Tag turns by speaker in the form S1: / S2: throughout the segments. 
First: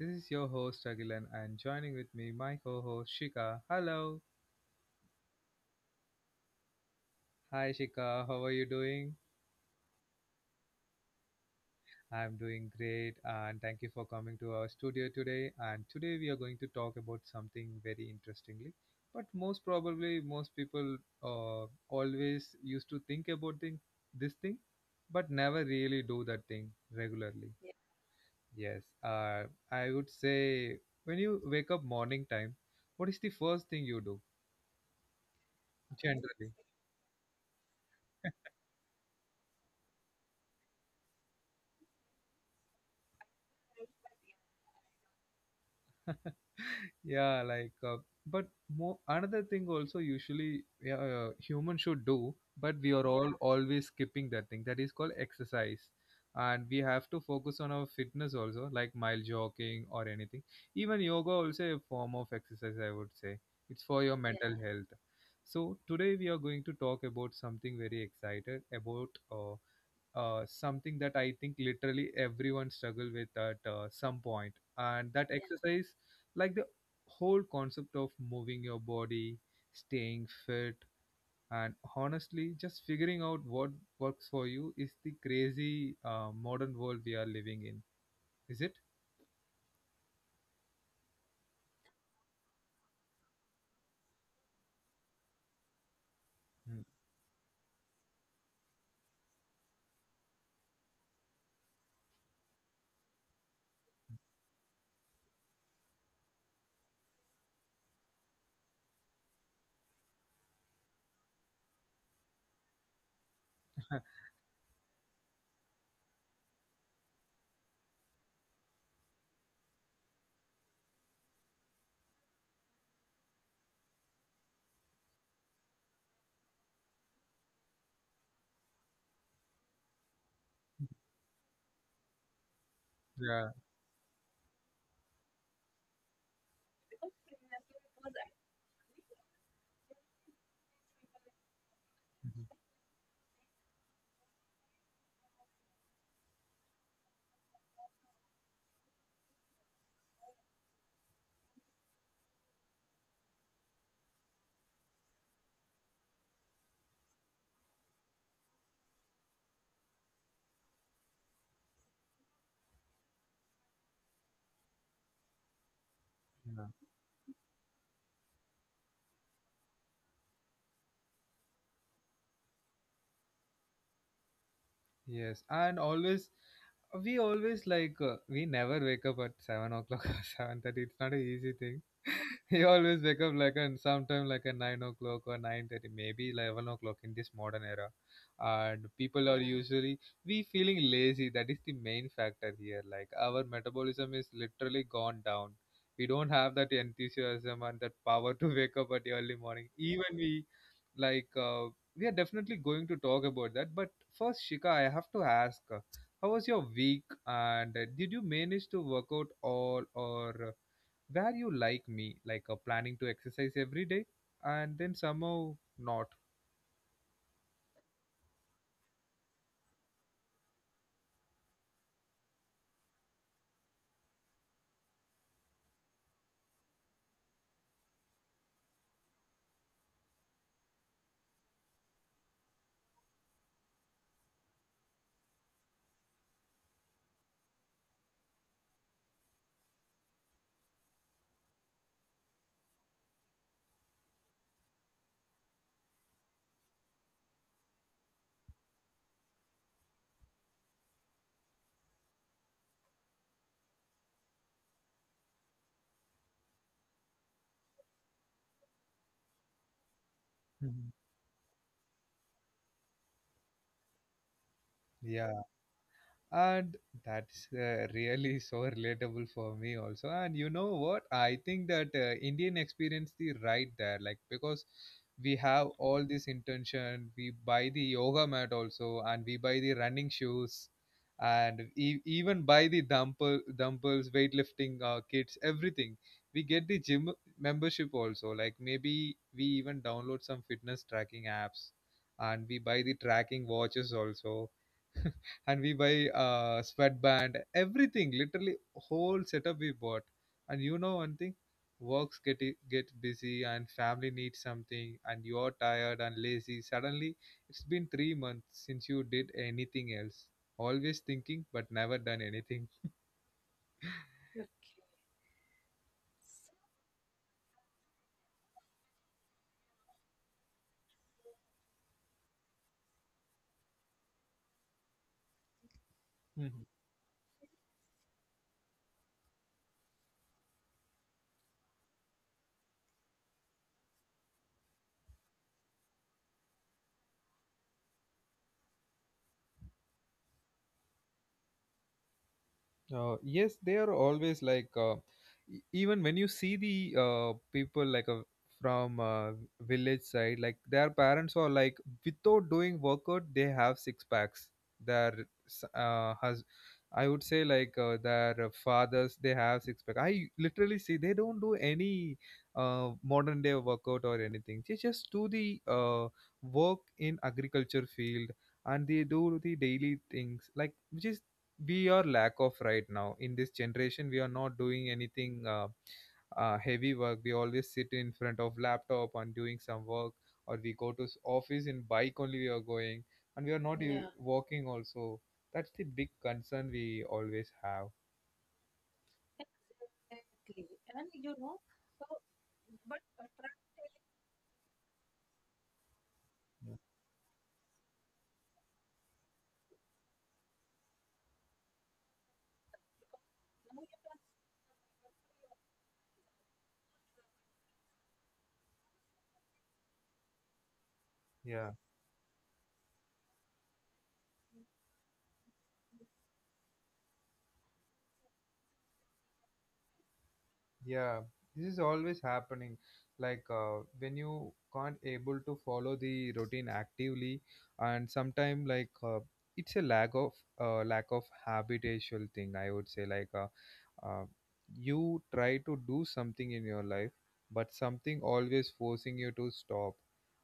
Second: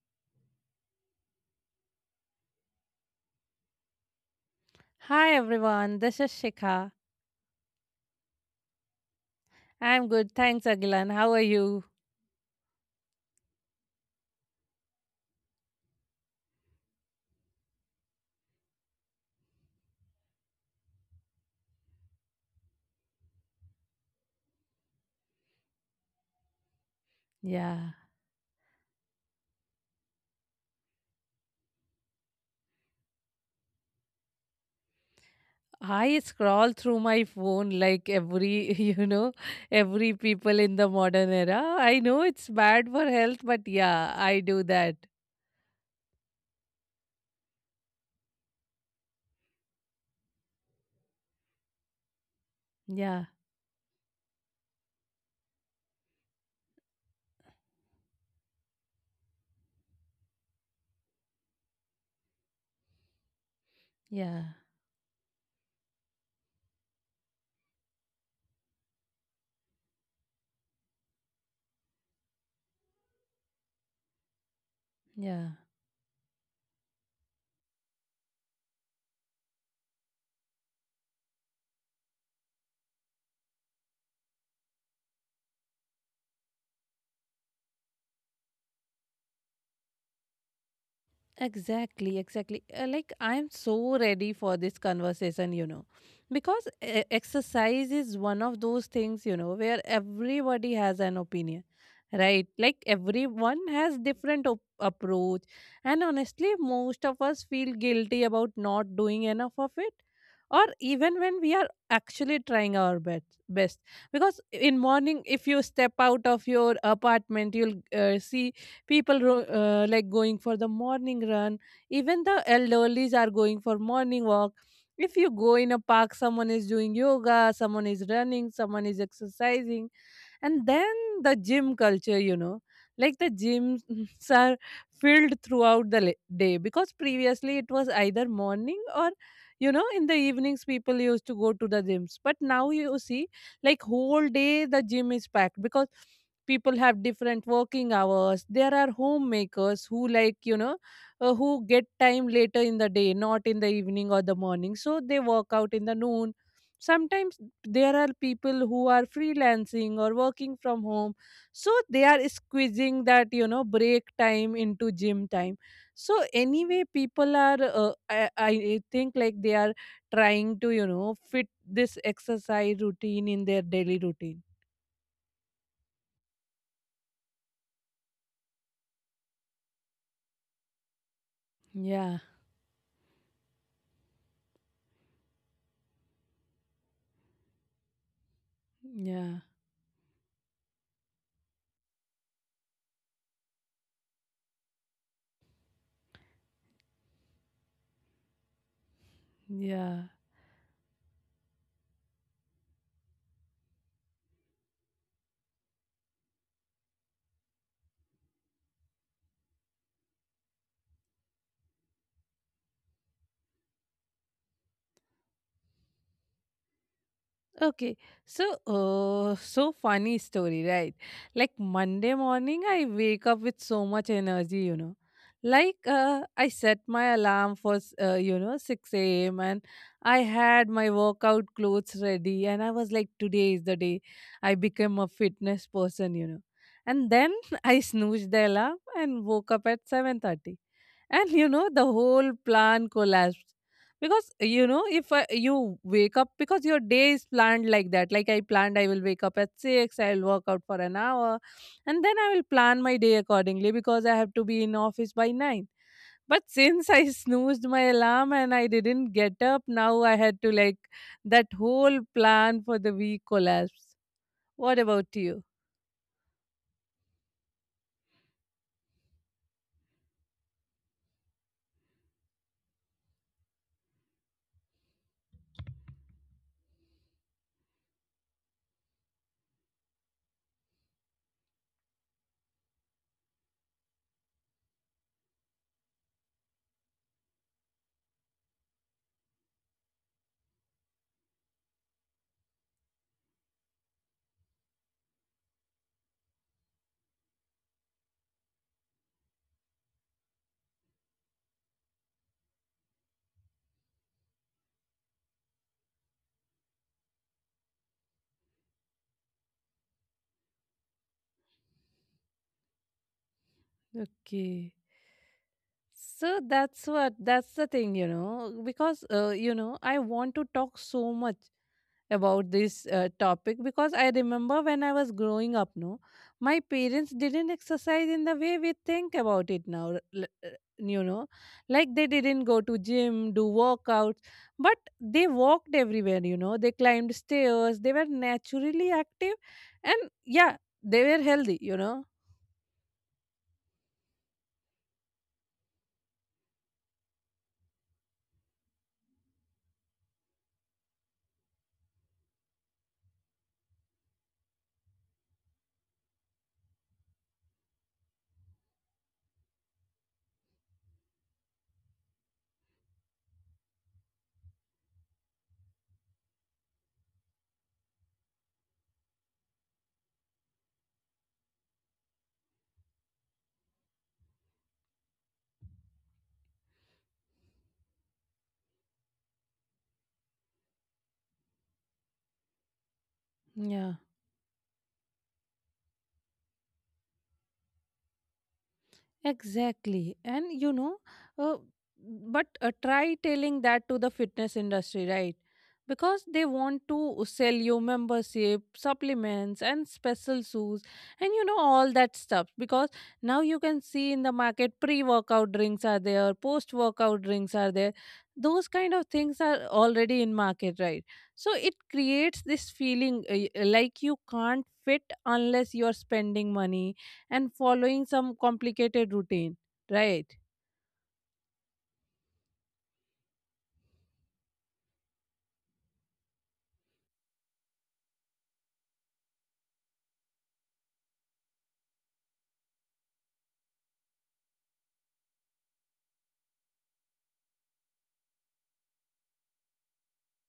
S1: This is your host Agilan and joining with me my co-host Shika. Hello.
S2: Hi everyone, this is Shikha.
S1: Hi Shika, how are you doing?
S2: I'm good, thanks Agilan. How are you?
S1: I'm doing great and thank you for coming to our studio today, and today we are going to talk about something very interestingly, but most probably most people always used to think about this thing but never really do that thing regularly.
S2: Yeah.
S1: Yes. I would say, when you wake up morning time, what is the first thing you do
S2: I
S1: generally?
S2: scroll through my phone like every, you know, every people in the modern era. I know it's bad for health, but yeah, I do that.
S1: Yeah. Like but more another thing also, usually, yeah, humans should do, but we are
S2: Yeah,
S1: all always skipping that thing that is called exercise. And we have to focus on our fitness also, like mile jogging or anything. Even yoga also a form of exercise, I would say. It's for your, yeah,
S2: yeah,
S1: mental health. So today we are going to talk about something very excited about something that I think literally everyone struggle with at some point. And that, yeah,
S2: yeah.
S1: exercise, like the whole concept of moving your body, staying fit, and honestly, just figuring out what works for you is the crazy modern world we are living in. Is it?
S2: Exactly, exactly. Like, I'm so ready for this conversation, you know,
S1: Mm.
S2: because exercise is one of those things, you know, where everybody has an opinion, right? Like, everyone has different approach. And honestly, most of us feel guilty about not doing enough of it. Or even when we are actually trying our best, best, because in morning, if you step out of your apartment, you'll see people like going for the morning run. Even the elderlies are going for morning walk. If you go in a park, someone is doing yoga, someone is running, someone is exercising. And then the gym culture, you know, like the
S1: Yeah.
S2: gyms are filled throughout the day, because previously it was either morning or, you know, in the evenings people used to go to the gyms, but now you see like whole day the gym is packed, because people have different working hours. There are homemakers who, like, you know, who get time later in the day, not in the evening or the morning, so they work out in the noon sometimes. There are people who are freelancing or working from home, so they are squeezing that, you know, break time into gym time. So
S1: Mhm.
S2: anyway, people are, I think like they are trying to, you know, fit this exercise routine in their daily routine.
S1: Yes, and always we always like, we never wake up at 7 o'clock or 7:30. It's not an easy thing.
S2: Yeah,
S1: We always wake up like, and sometime like a 9 o'clock or nine 30, maybe 11 o'clock in this modern era, and people are
S2: yeah,
S1: usually, we feeling lazy. That is the main factor here. Like, our metabolism is literally gone down. We don't have that enthusiasm and that power to wake up at the early morning.
S2: yeah.
S1: Even we like, we are definitely going to talk about that, but first, Shika, I have to ask, how was your week and did you manage to work out all, or were you like me, like planning to exercise every day and then somehow not?
S2: Okay, so so funny story, right? Like Monday morning, I wake up with so much energy, you know. Like, I set my alarm for you know, six a.m., and I had my workout clothes ready, and I was like, today is the day I became a fitness person, you know. And then I snoozed the alarm and woke up at 7:30, and you know the whole plan collapsed, because you know if I, you wake up because your day is planned like that. Like, I planned I will wake up at 6, I'll work out for an hour, and then I will plan my day accordingly because I have to be in office by 9. But since I snoozed my alarm and I didn't get up, now I had to, like,
S1: Mhm.
S2: that whole plan for the week collapsed. What about you?
S1: Yeah. And that's really so relatable for me also. And you know what, I think that Indian experience the right there, like, because we have all this intention. We buy the yoga mat also, and we buy the running shoes, and even buy the dumbbells weightlifting kits, everything. We get the gym membership also, like maybe we even download some fitness tracking apps, and we buy the tracking watches also. And we buy sweatband, everything, literally whole setup we bought. And you know one thing, works get busy and family needs something, and you're tired and lazy. Suddenly, it's been 3 months since you did anything else. Always thinking, but never done anything.
S2: Okay, so that's what, that's the thing, you know, because you know, I want to talk so much about this topic, because I remember when I was growing up, no, my parents didn't exercise in the way we think about it now, you know, like they didn't go to gym, do workouts, but they walked everywhere, you know, they climbed stairs, they were naturally active, and yeah, they were healthy, you know,
S1: Yes, they are always like, even when you see the people like, from village side, like their parents are like, without doing workout, they have six packs. Their s- uh, hus- I would say, like, their fathers, they have six pack. I literally see they don't do any modern day workout or anything. They just do the work in agriculture field, and they do the daily things, like, which is we are lack of right now. In this generation we are not doing anything heavy work. We always sit in front of laptop and doing some work, or we go to office in bike only we are going, and we are not
S2: yeah.
S1: walking also. That's the big concern we always have.
S2: Exactly. And you know, uh, but try telling that to the fitness industry, right? Because they want to sell you membership, supplements, and special shoes, and you know, all that stuff. Because now you can see in the market, pre workout drinks are there, post workout drinks are there. Those kind of things are already in market, right? So it
S1: Yeah.
S2: creates this feeling like you can't fit unless you're spending money and following some complicated routine, right?
S1: Yeah, this is always happening. Like, when you can't able to follow the routine actively, and sometime, like, it's a lack of habitual thing, I would say, like, uh, you try to do something in your life, but something always forcing you to stop.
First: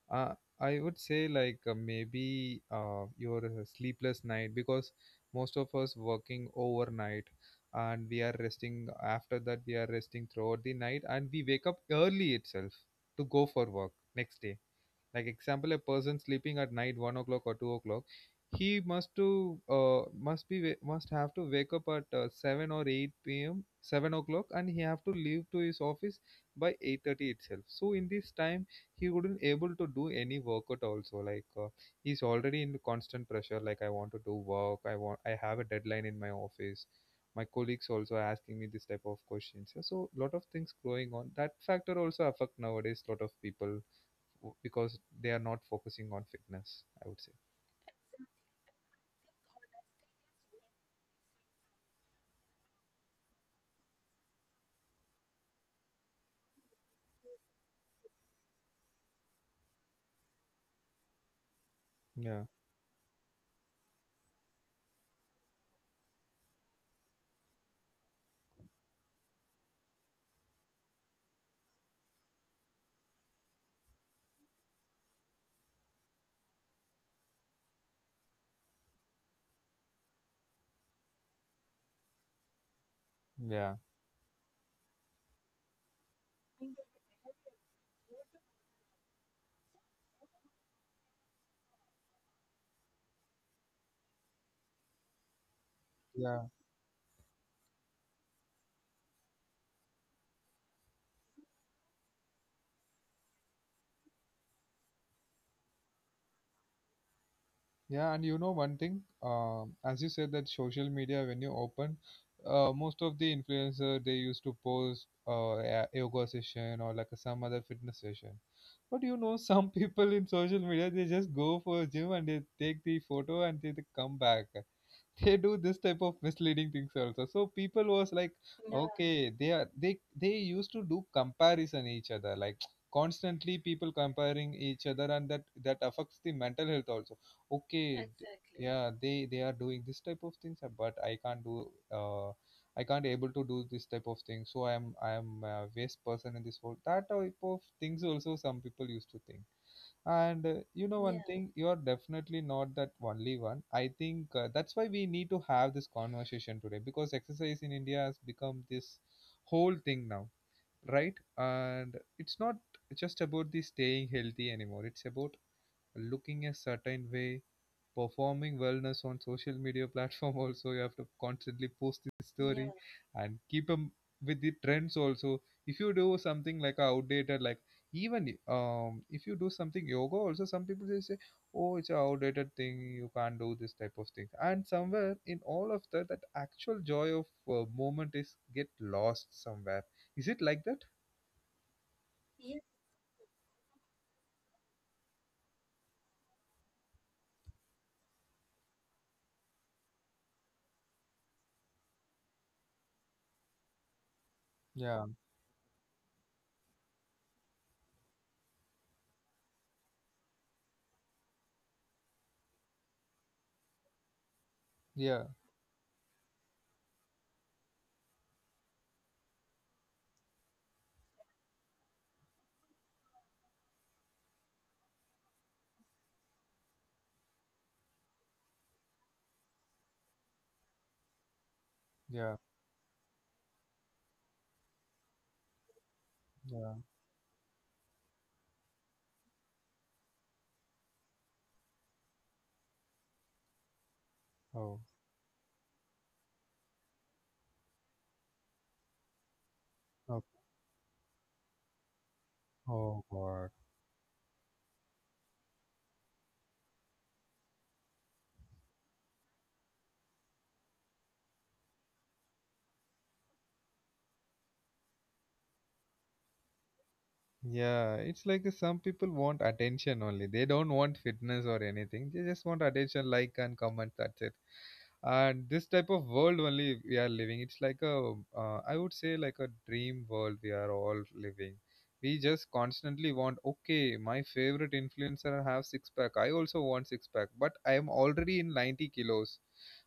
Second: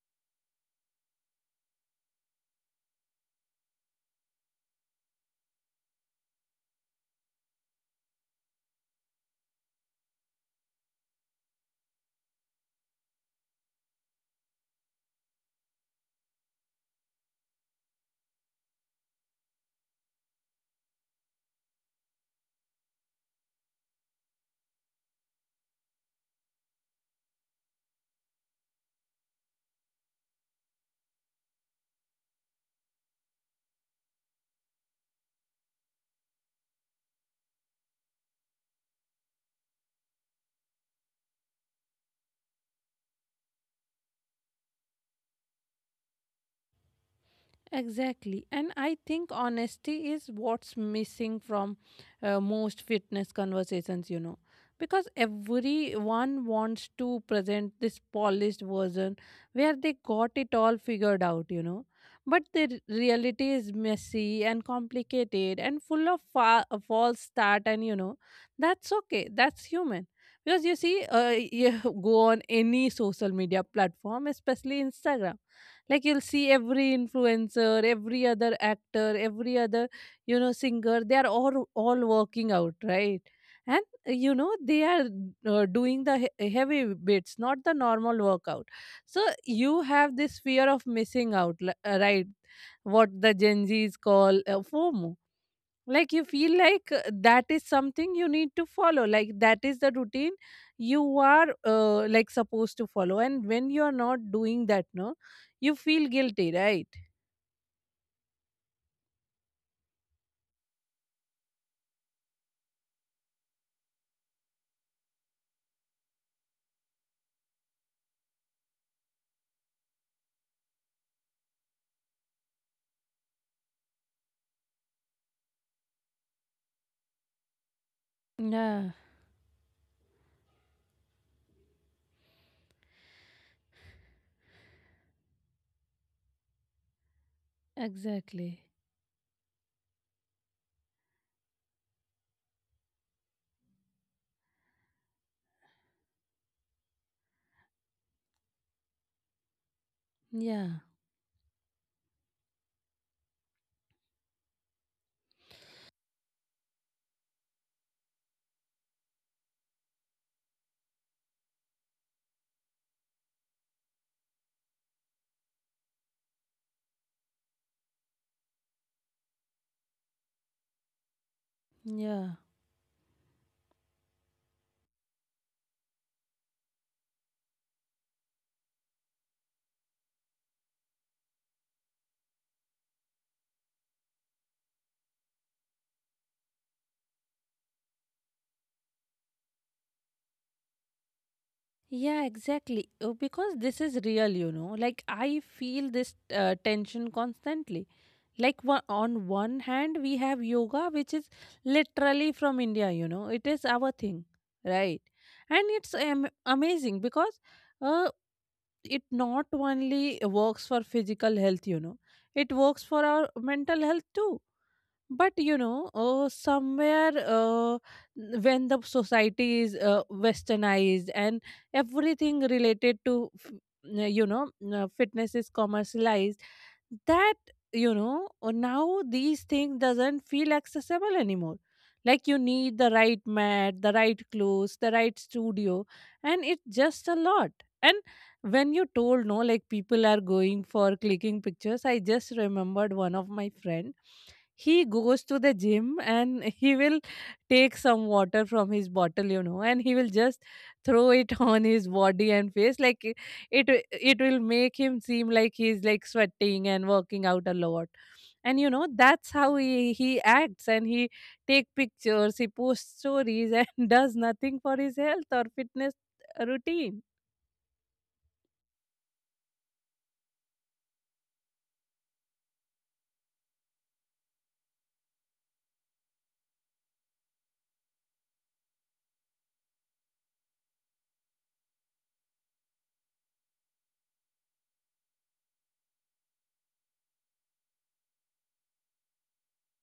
S1: Uh, I would say, like, maybe your sleepless night, because most of us working overnight. And we are resting after that, we are resting throughout the night, and we wake up early itself to go for work next day. Like, example, a person sleeping at night 1 o'clock or 2 o'clock, he must to must be wa- must have to wake up at 7 or 8 p.m 7 o'clock, and he have to leave to his office by 8:30 itself. So in this time, he wouldn't able to do any workout also. Like, he's already in constant pressure. Like, I want to do work, I have a deadline in my office. My colleagues also are asking me this type of questions. So a lot of things going on, that factor also affect nowadays. Lot of people because they are not focusing on fitness, I would say.
S2: Exactly. And I think honesty is what's missing from most fitness conversations, you know, because everyone wants to present this polished version where they got it all figured out, you know. But
S1: Yeah,
S2: the reality is messy and complicated and full of false start, and you know, that's okay. That's human. Because you see, you go on any social media platform, especially Instagram, like you'll see every influencer, every other actor, every other, you know, singer, they are all working out, right?
S1: yeah,
S2: And you know, they are doing the heavy bits, not the normal workout. So you have this fear of missing out, right, what the gen z's call fomo. Like you
S1: yeah,
S2: feel like that is something you need to follow, like that is the routine you are like supposed to follow, and when you are not doing that, no, you feel guilty, right?
S1: yeah. And you know one thing, as you said, that social media, when you open, most of the influencer they used to post a yoga session or like a, some other fitness session. But you know, some people in social media, they just go for a gym and they take the photo, and they come back. They do this type of misleading things also, so people was like,
S2: Yeah,
S1: okay, they are they used to do comparison each other. Like, constantly people comparing each other, and that affects the mental health also. Okay.
S2: exactly.
S1: Yeah, they are doing this type of things, but I can't able to do this type of thing. So I am a waste person in this world, that type of things also some people used to think. And
S2: Yeah,
S1: you know one, yeah, thing, you are definitely not that only one. I think that's why we need to have this conversation today, because exercise in India has become this whole thing now, right? And it's not just about the staying healthy anymore. It's about looking a certain way, performing wellness on social media platform. Also, you have to constantly post the, yeah,
S2: yeah.
S1: story, yeah, and keep them with the trends also. If you do something like outdated, like, even if you do something yoga also, some people they say, oh, it's an outdated thing, you can't do this type of thing. And somewhere in all of that, that actual joy of moment is get lost somewhere. Is it like that?
S2: Yeah, exactly. Because this is real, you know. Like, I feel this tension constantly. Like, on one hand, we have yoga, which is literally from India, you know. It is our thing,
S1: Yeah,
S2: right? And it's amazing because uh, it not only works for physical health, you know, it works for our mental health too.
S1: yeah,
S2: But you know, somewhere, when the society is westernized and everything related to, you know, fitness is commercialized, that, you know, now these things doesn't feel accessible anymore. Like
S1: yeah,
S2: you need the right mat, the right clothes, the right studio, and it's
S1: yeah.
S2: just a lot. And when you told no, like people are going for clicking pictures, I just remembered one of my friend,
S1: Oh.
S2: he goes to the gym and he will take some water from his bottle, you know, and he will
S1: Oh.
S2: just throw it on his body and face
S1: Oh
S2: like
S1: god.
S2: it, it will make him seem like he's like sweating and working out a lot. And you know that's how he acts and he take pictures, he posts stories, and does nothing for his health or fitness routine.
S1: Yeah, it's like some people want attention only. They don't want fitness or anything. They just want attention, like and comment. That's it. And this type of world only we are living. It's like I would say, like a dream world we are all living. We just constantly want. Okay, my favorite influencer have six pack. I also want six pack, but I am already in 90 kilos.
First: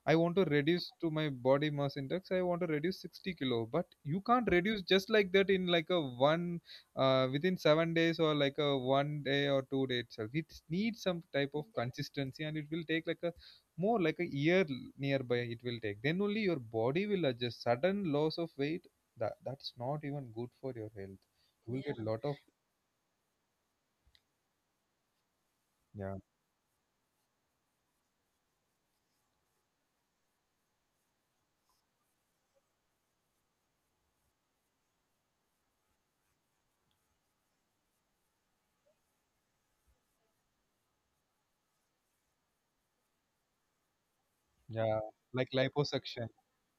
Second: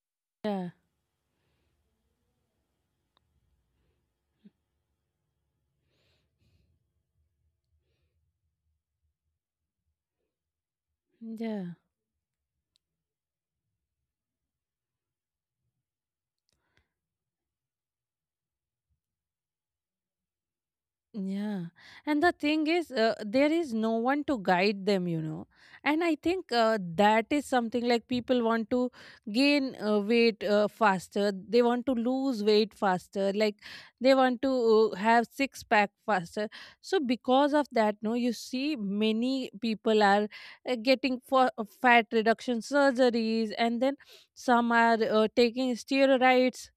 S1: I want to
S2: Yeah,
S1: reduce to my body mass index. I want to reduce 60 kilo, but you can't reduce just like that in like a one within 7 days or like a one day or 2 day itself. It needs some type of
S2: yeah.
S1: consistency, and it will take like a, more like a year nearby it will take. Then only your body will adjust. Sudden loss of weight, that's not even good for your health. You
S2: Yeah.
S1: will get lot
S2: And
S1: of.
S2: the thing is, there is no one to guide them, you know. And
S1: Yeah.
S2: I think that is something like people want to gain weight faster. They want to lose weight faster. Like they want to have six pack faster. So, because of that, no, you see many people are getting for fat reduction surgeries, and then some
S1: Yeah.
S2: are
S1: Like
S2: taking
S1: liposuction.
S2: steroids.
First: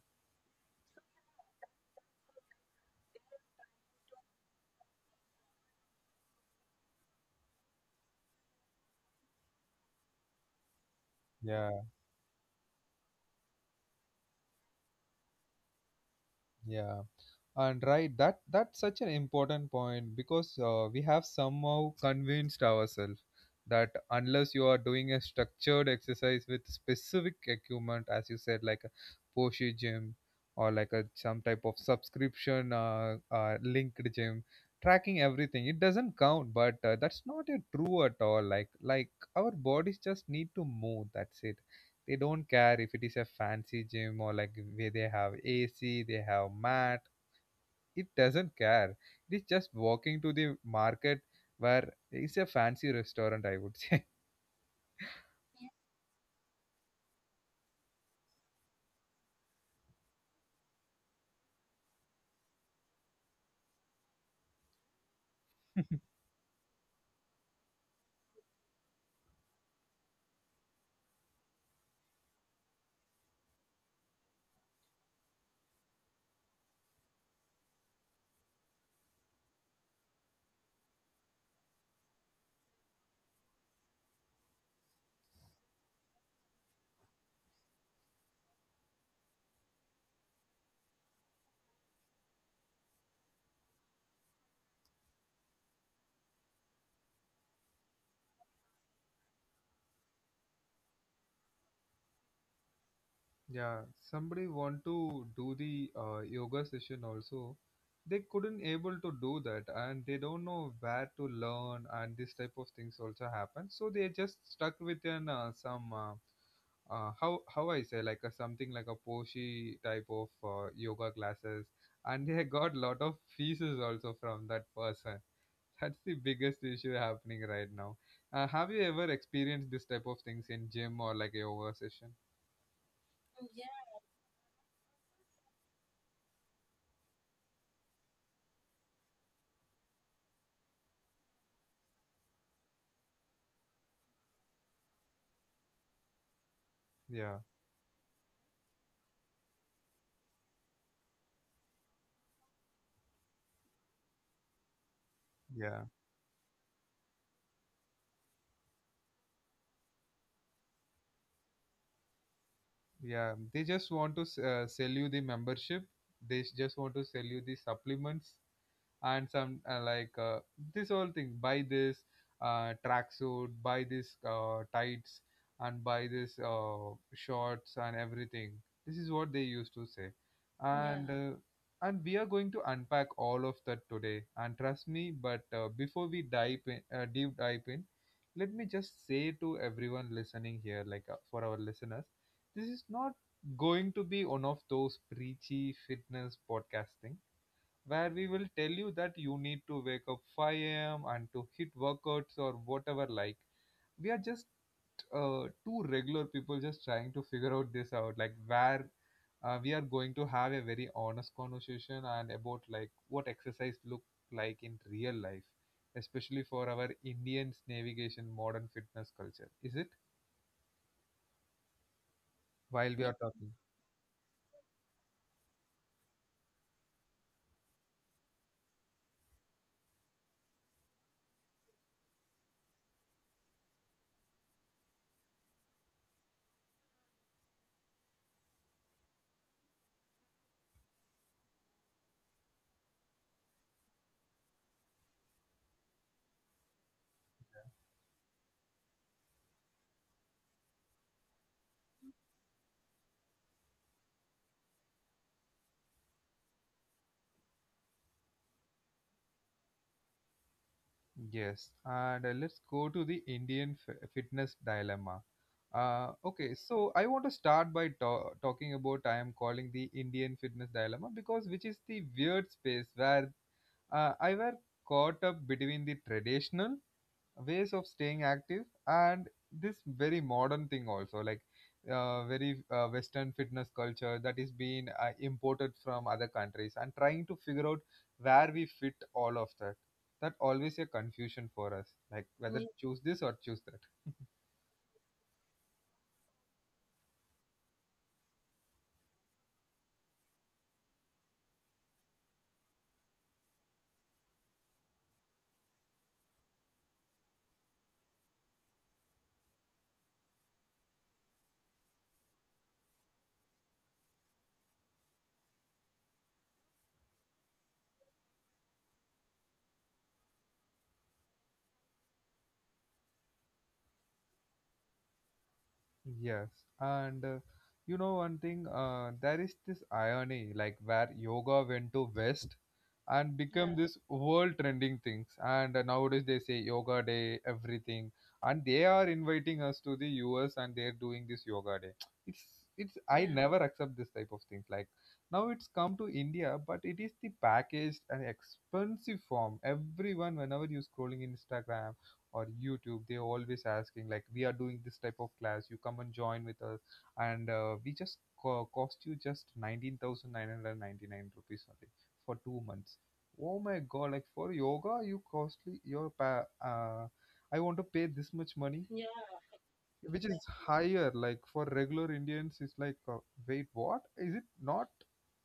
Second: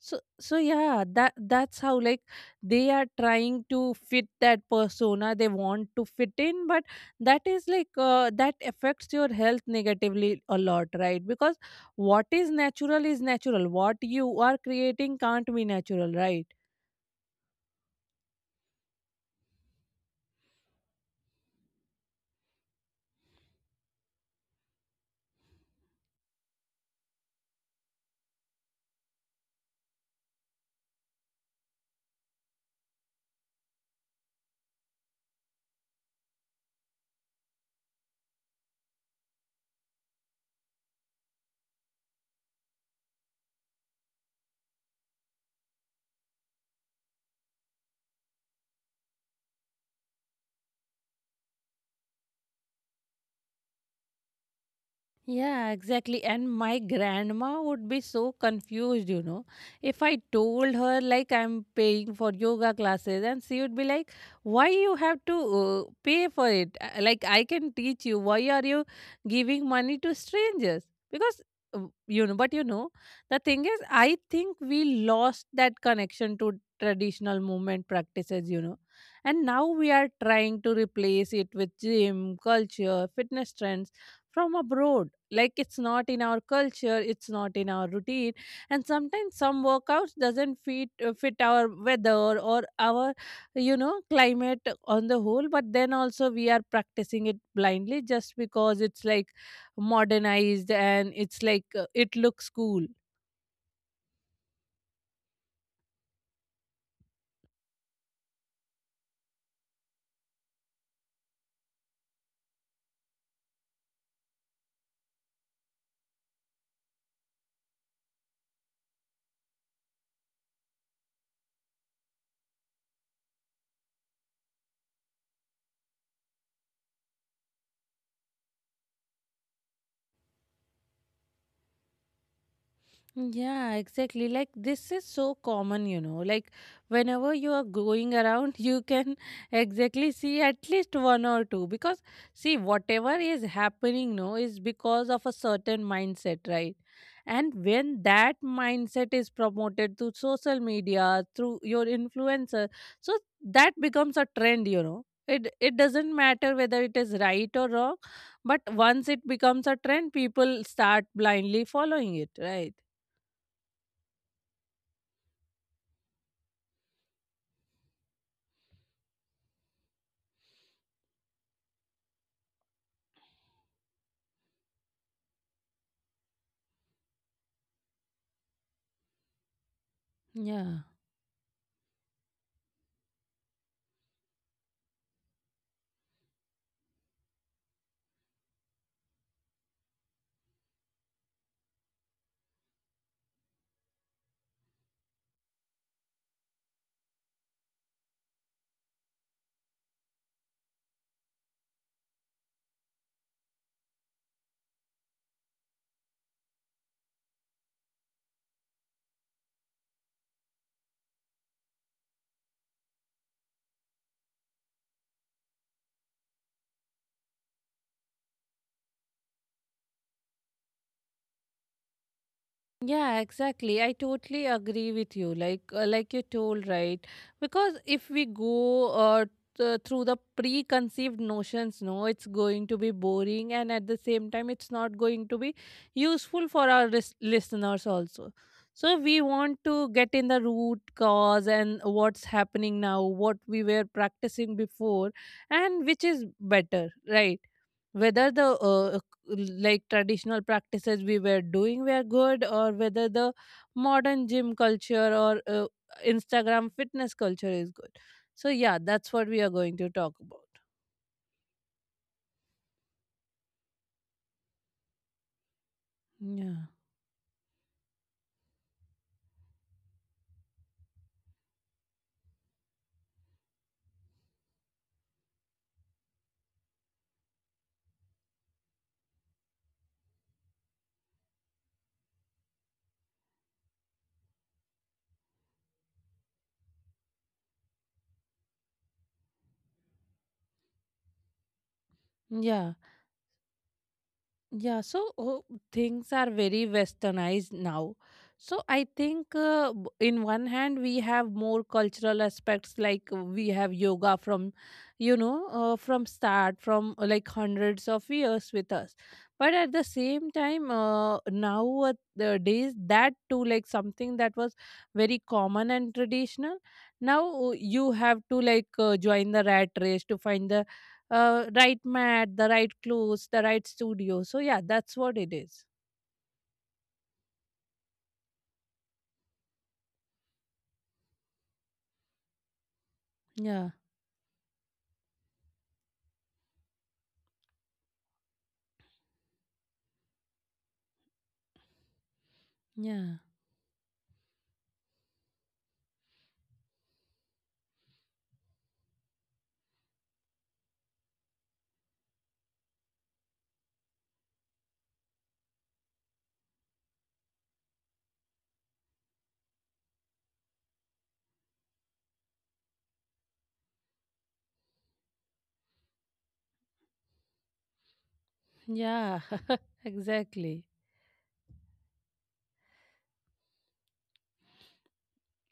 S2: So so yeah, that that's how like they are trying to fit that persona they want to fit in, but that is like that affects your health negatively a lot, right? Because
S1: Yeah,
S2: what is natural is natural. What you are creating can't be natural, right?
S1: yeah. And right, that's such an important point because we have somehow convinced ourselves that unless you are doing a structured exercise with specific equipment, as you said, like a Porsche gym, or like a, some type of subscription linked gym tracking everything, it doesn't count. But that's not a true at all. Like, our bodies just need to move, that's it. They don't care if it is a fancy gym, or like, where they have AC, they have mat, it doesn't care. It is just walking to the market where it's a fancy restaurant, I would say.
S2: Yeah, exactly. And my grandma would be so confused, you know. If I told her like I'm paying for yoga classes, and she would be like, "Why you have to pay for it? Like I can teach you. Why are you giving money to strangers?" Because but you know, the thing is I think we lost that connection to traditional movement practices, you know. And now we are trying to replace it with gym, culture, fitness trends from abroad, like it's not in our culture, it's not in our routine. And sometimes some workouts doesn't fit our weather or our, you know, climate on the whole. But then also we are practicing it blindly just because it's like modernized and it's like it looks cool.
S1: Yeah, somebody want to do the yoga session also. They couldn't able to do that, and they don't know where to learn, and this type of things also happen. So they just stuck within some how I say like a, something like a Poshi type of yoga classes, and they got lot of fees also from that person. That's the biggest issue happening right now. Have you ever experienced this type of things in gym or like a yoga session?
S2: Yeah, exactly. Like this is so common, you know. Like whenever you are going around, you can exactly see at least one or two, because see whatever is happening no is because of a certain mindset, right?
S1: Yeah,
S2: And when that mindset is promoted through social media, through your influencer, so that becomes a trend, you know. It
S1: yeah.
S2: doesn't matter whether it is right or wrong, but once it becomes a trend, people start blindly following it, right?
S1: Yeah, they just want to sell you the membership. They just want to sell you the supplements and some like this whole thing. Buy this tracksuit, buy this tights, and buy this shorts and everything. This is what they used to say,
S2: Yeah.
S1: and, yeah, And we are going to unpack all of that today. And trust me, but before we dive in, deep dive in, let me just say to everyone listening here, for our listeners this is not going to be one of those preachy fitness podcasting where we will tell you that you need to wake up 5 a.m. and to hit workouts or whatever. Like, we are just two regular people just trying to figure out this out, like, where we are going to have a very honest conversation and about like what exercise look like in real life, especially for our indians navigation modern fitness culture, is it while we are
S2: Yeah,
S1: talking.
S2: exactly. I totally agree with you. Like like you told, right? Because if we go through the preconceived notions, no, it's going to be boring, and at the same time it's not going to be useful for our listeners also. So we want to get in the root cause and what's happening now, what we were practicing before, and which is better, right? Whether the uh, like traditional practices we were doing were good, or whether the modern gym culture or Instagram fitness culture is good. So yeah, that's what we are going to talk about.
S1: Yes, and let's go to the Indian fitness dilemma. Okay,
S2: Yeah,
S1: so I want to start by talking about I am calling the Indian fitness dilemma because which is the weird space where I were caught up between the traditional ways of staying active and this very modern thing also, like very western fitness culture that is being imported from other countries, and trying to figure out where we fit all of that. That always a confusion for us, like whether
S2: yeah.
S1: choose this or choose that.
S2: Yeah, so oh, things are very westernized now. So I think, in one hand, we have more cultural aspects. Like we have yoga from, you know, from start from like hundreds of years with us. But at the same time, now the days that too, like something that was very common and traditional. Now you have to like join the rat race to find the right mat, the right clothes, the right studio. So yeah, that's what it is.
S1: Yes, and you know one thing, there is this irony like where yoga went to west and
S2: Yeah,
S1: become this world trending things, and nowadays they say yoga day everything, and they are inviting us to the us and they're doing this yoga day. it's
S2: yeah,
S1: it's I never accept this type of things. Like, now it's come to india, but it is the packaged and expensive form. Everyone, whenever you're scrolling instagram or youtube, they're always asking like we are doing this type of class, you come and join with us, and we just cost you just 19,999 rupees only for 2 months. Oh my god, like for yoga, you costly your pa I want to pay this much money,
S2: yeah,
S1: which is
S2: exactly.
S1: higher. Like for regular Indians, it's like, wait, what? Is it not?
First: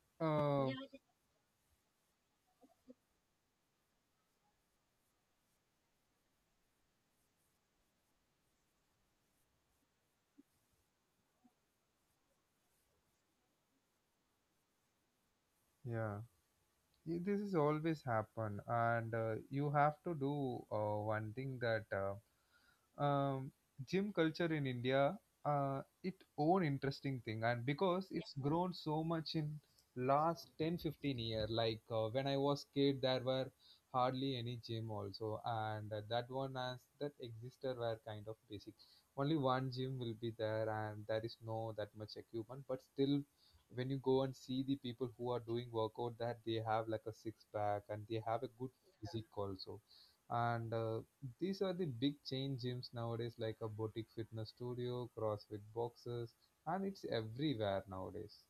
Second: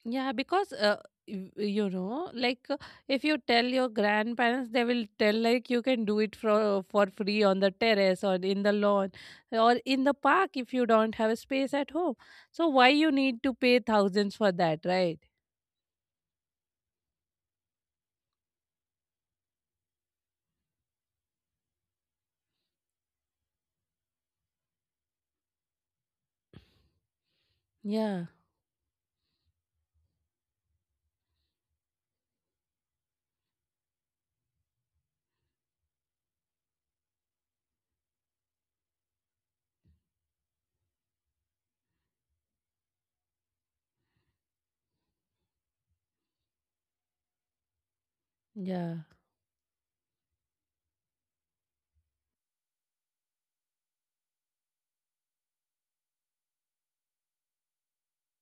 S2: Yeah,
S1: Uh,
S2: because y- you know, like uh, if you tell your grandparents, they will tell like you can do it for free on the terrace or in the lawn or in the park if you don't have a space at home. So why you need to pay thousands for that, right?
S1: yeah, yeah. This is always happen, and you have to do one thing that gym culture in india, uh, it own interesting thing, and because
S2: Yeah,
S1: it's grown so much in last ten fifteen 15 year. Like when I was kid there were hardly any gym also, and that one as that existed were kind of basic. Only one gym will be there and there is no that much equipment, but still when you go and see the people who are doing workout, that they have like a six pack and they have a good
S2: yeah.
S1: physique also. And these are the big chain gyms nowadays, like a boutique fitness studio, crossfit boxes, and it's everywhere nowadays.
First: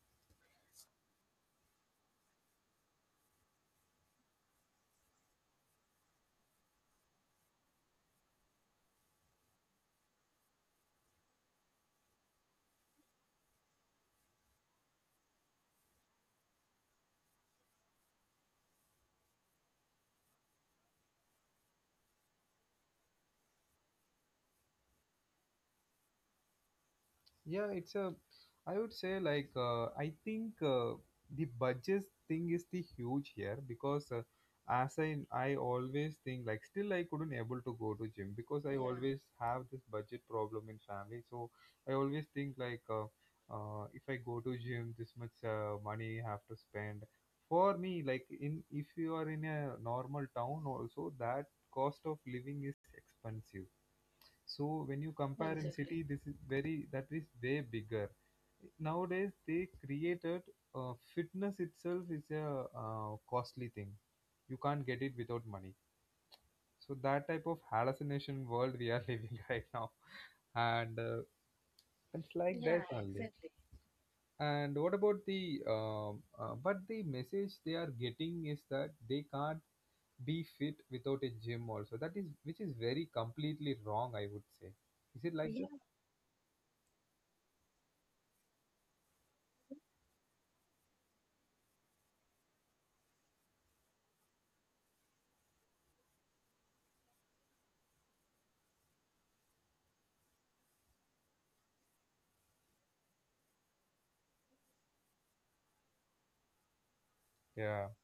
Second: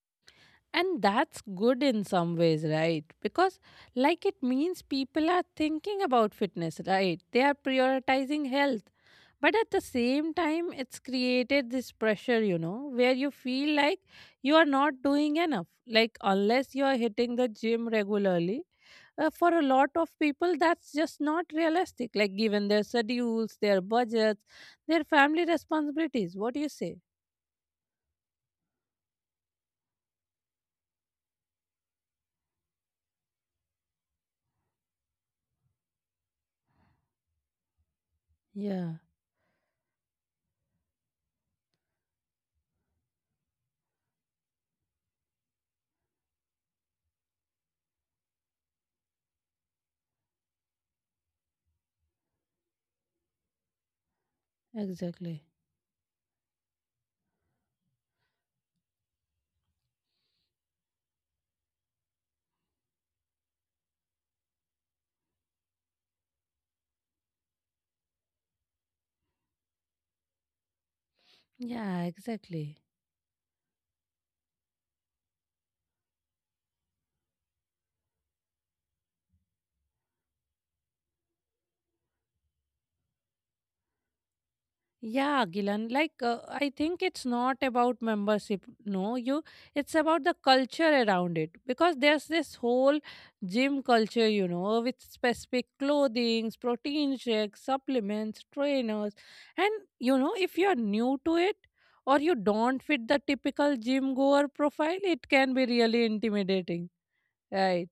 S2: And that's good in some ways, right? Because, like, it means people are thinking about fitness, right? They are prioritizing health. But at the same time, it's created this pressure, you know, where you feel like you are not doing enough. Like, unless you are hitting the gym regularly, for a lot of people, that's just not realistic. Like, given their schedules, their budgets, their family responsibilities. What do you say?
S1: Yeah, it's a. I would say like I think the budget thing is the huge here, because as I always think, like still I couldn't able to go to gym because I
S2: Yeah,
S1: always have this budget problem in family. So I always think like if I go to gym, this much money I have to spend. For me, like in if you are in a normal town also, that cost of living is expensive. So when you
S2: exactly.
S1: compare in city, this is very that is way bigger. Nowadays they created fitness itself is a costly thing. You can't get it without money. So that type of hallucination world we are living right now, and
S2: Yeah,
S1: it's like that
S2: exactly.
S1: only. And what about the but the message they are getting is that they can't be fit without a gym also. That is which is very completely wrong, I would say. Is it like
S2: Yeah,
S1: that?
S2: Gilan, like I think it's not about membership. No, you it's about the culture around it because there's this whole gym culture, you know, with specific clothing, protein shakes, supplements, trainers. And you know, if you're new to it or you don't fit the typical gym goer profile, it can be really intimidating,
S1: Yeah.
S2: right?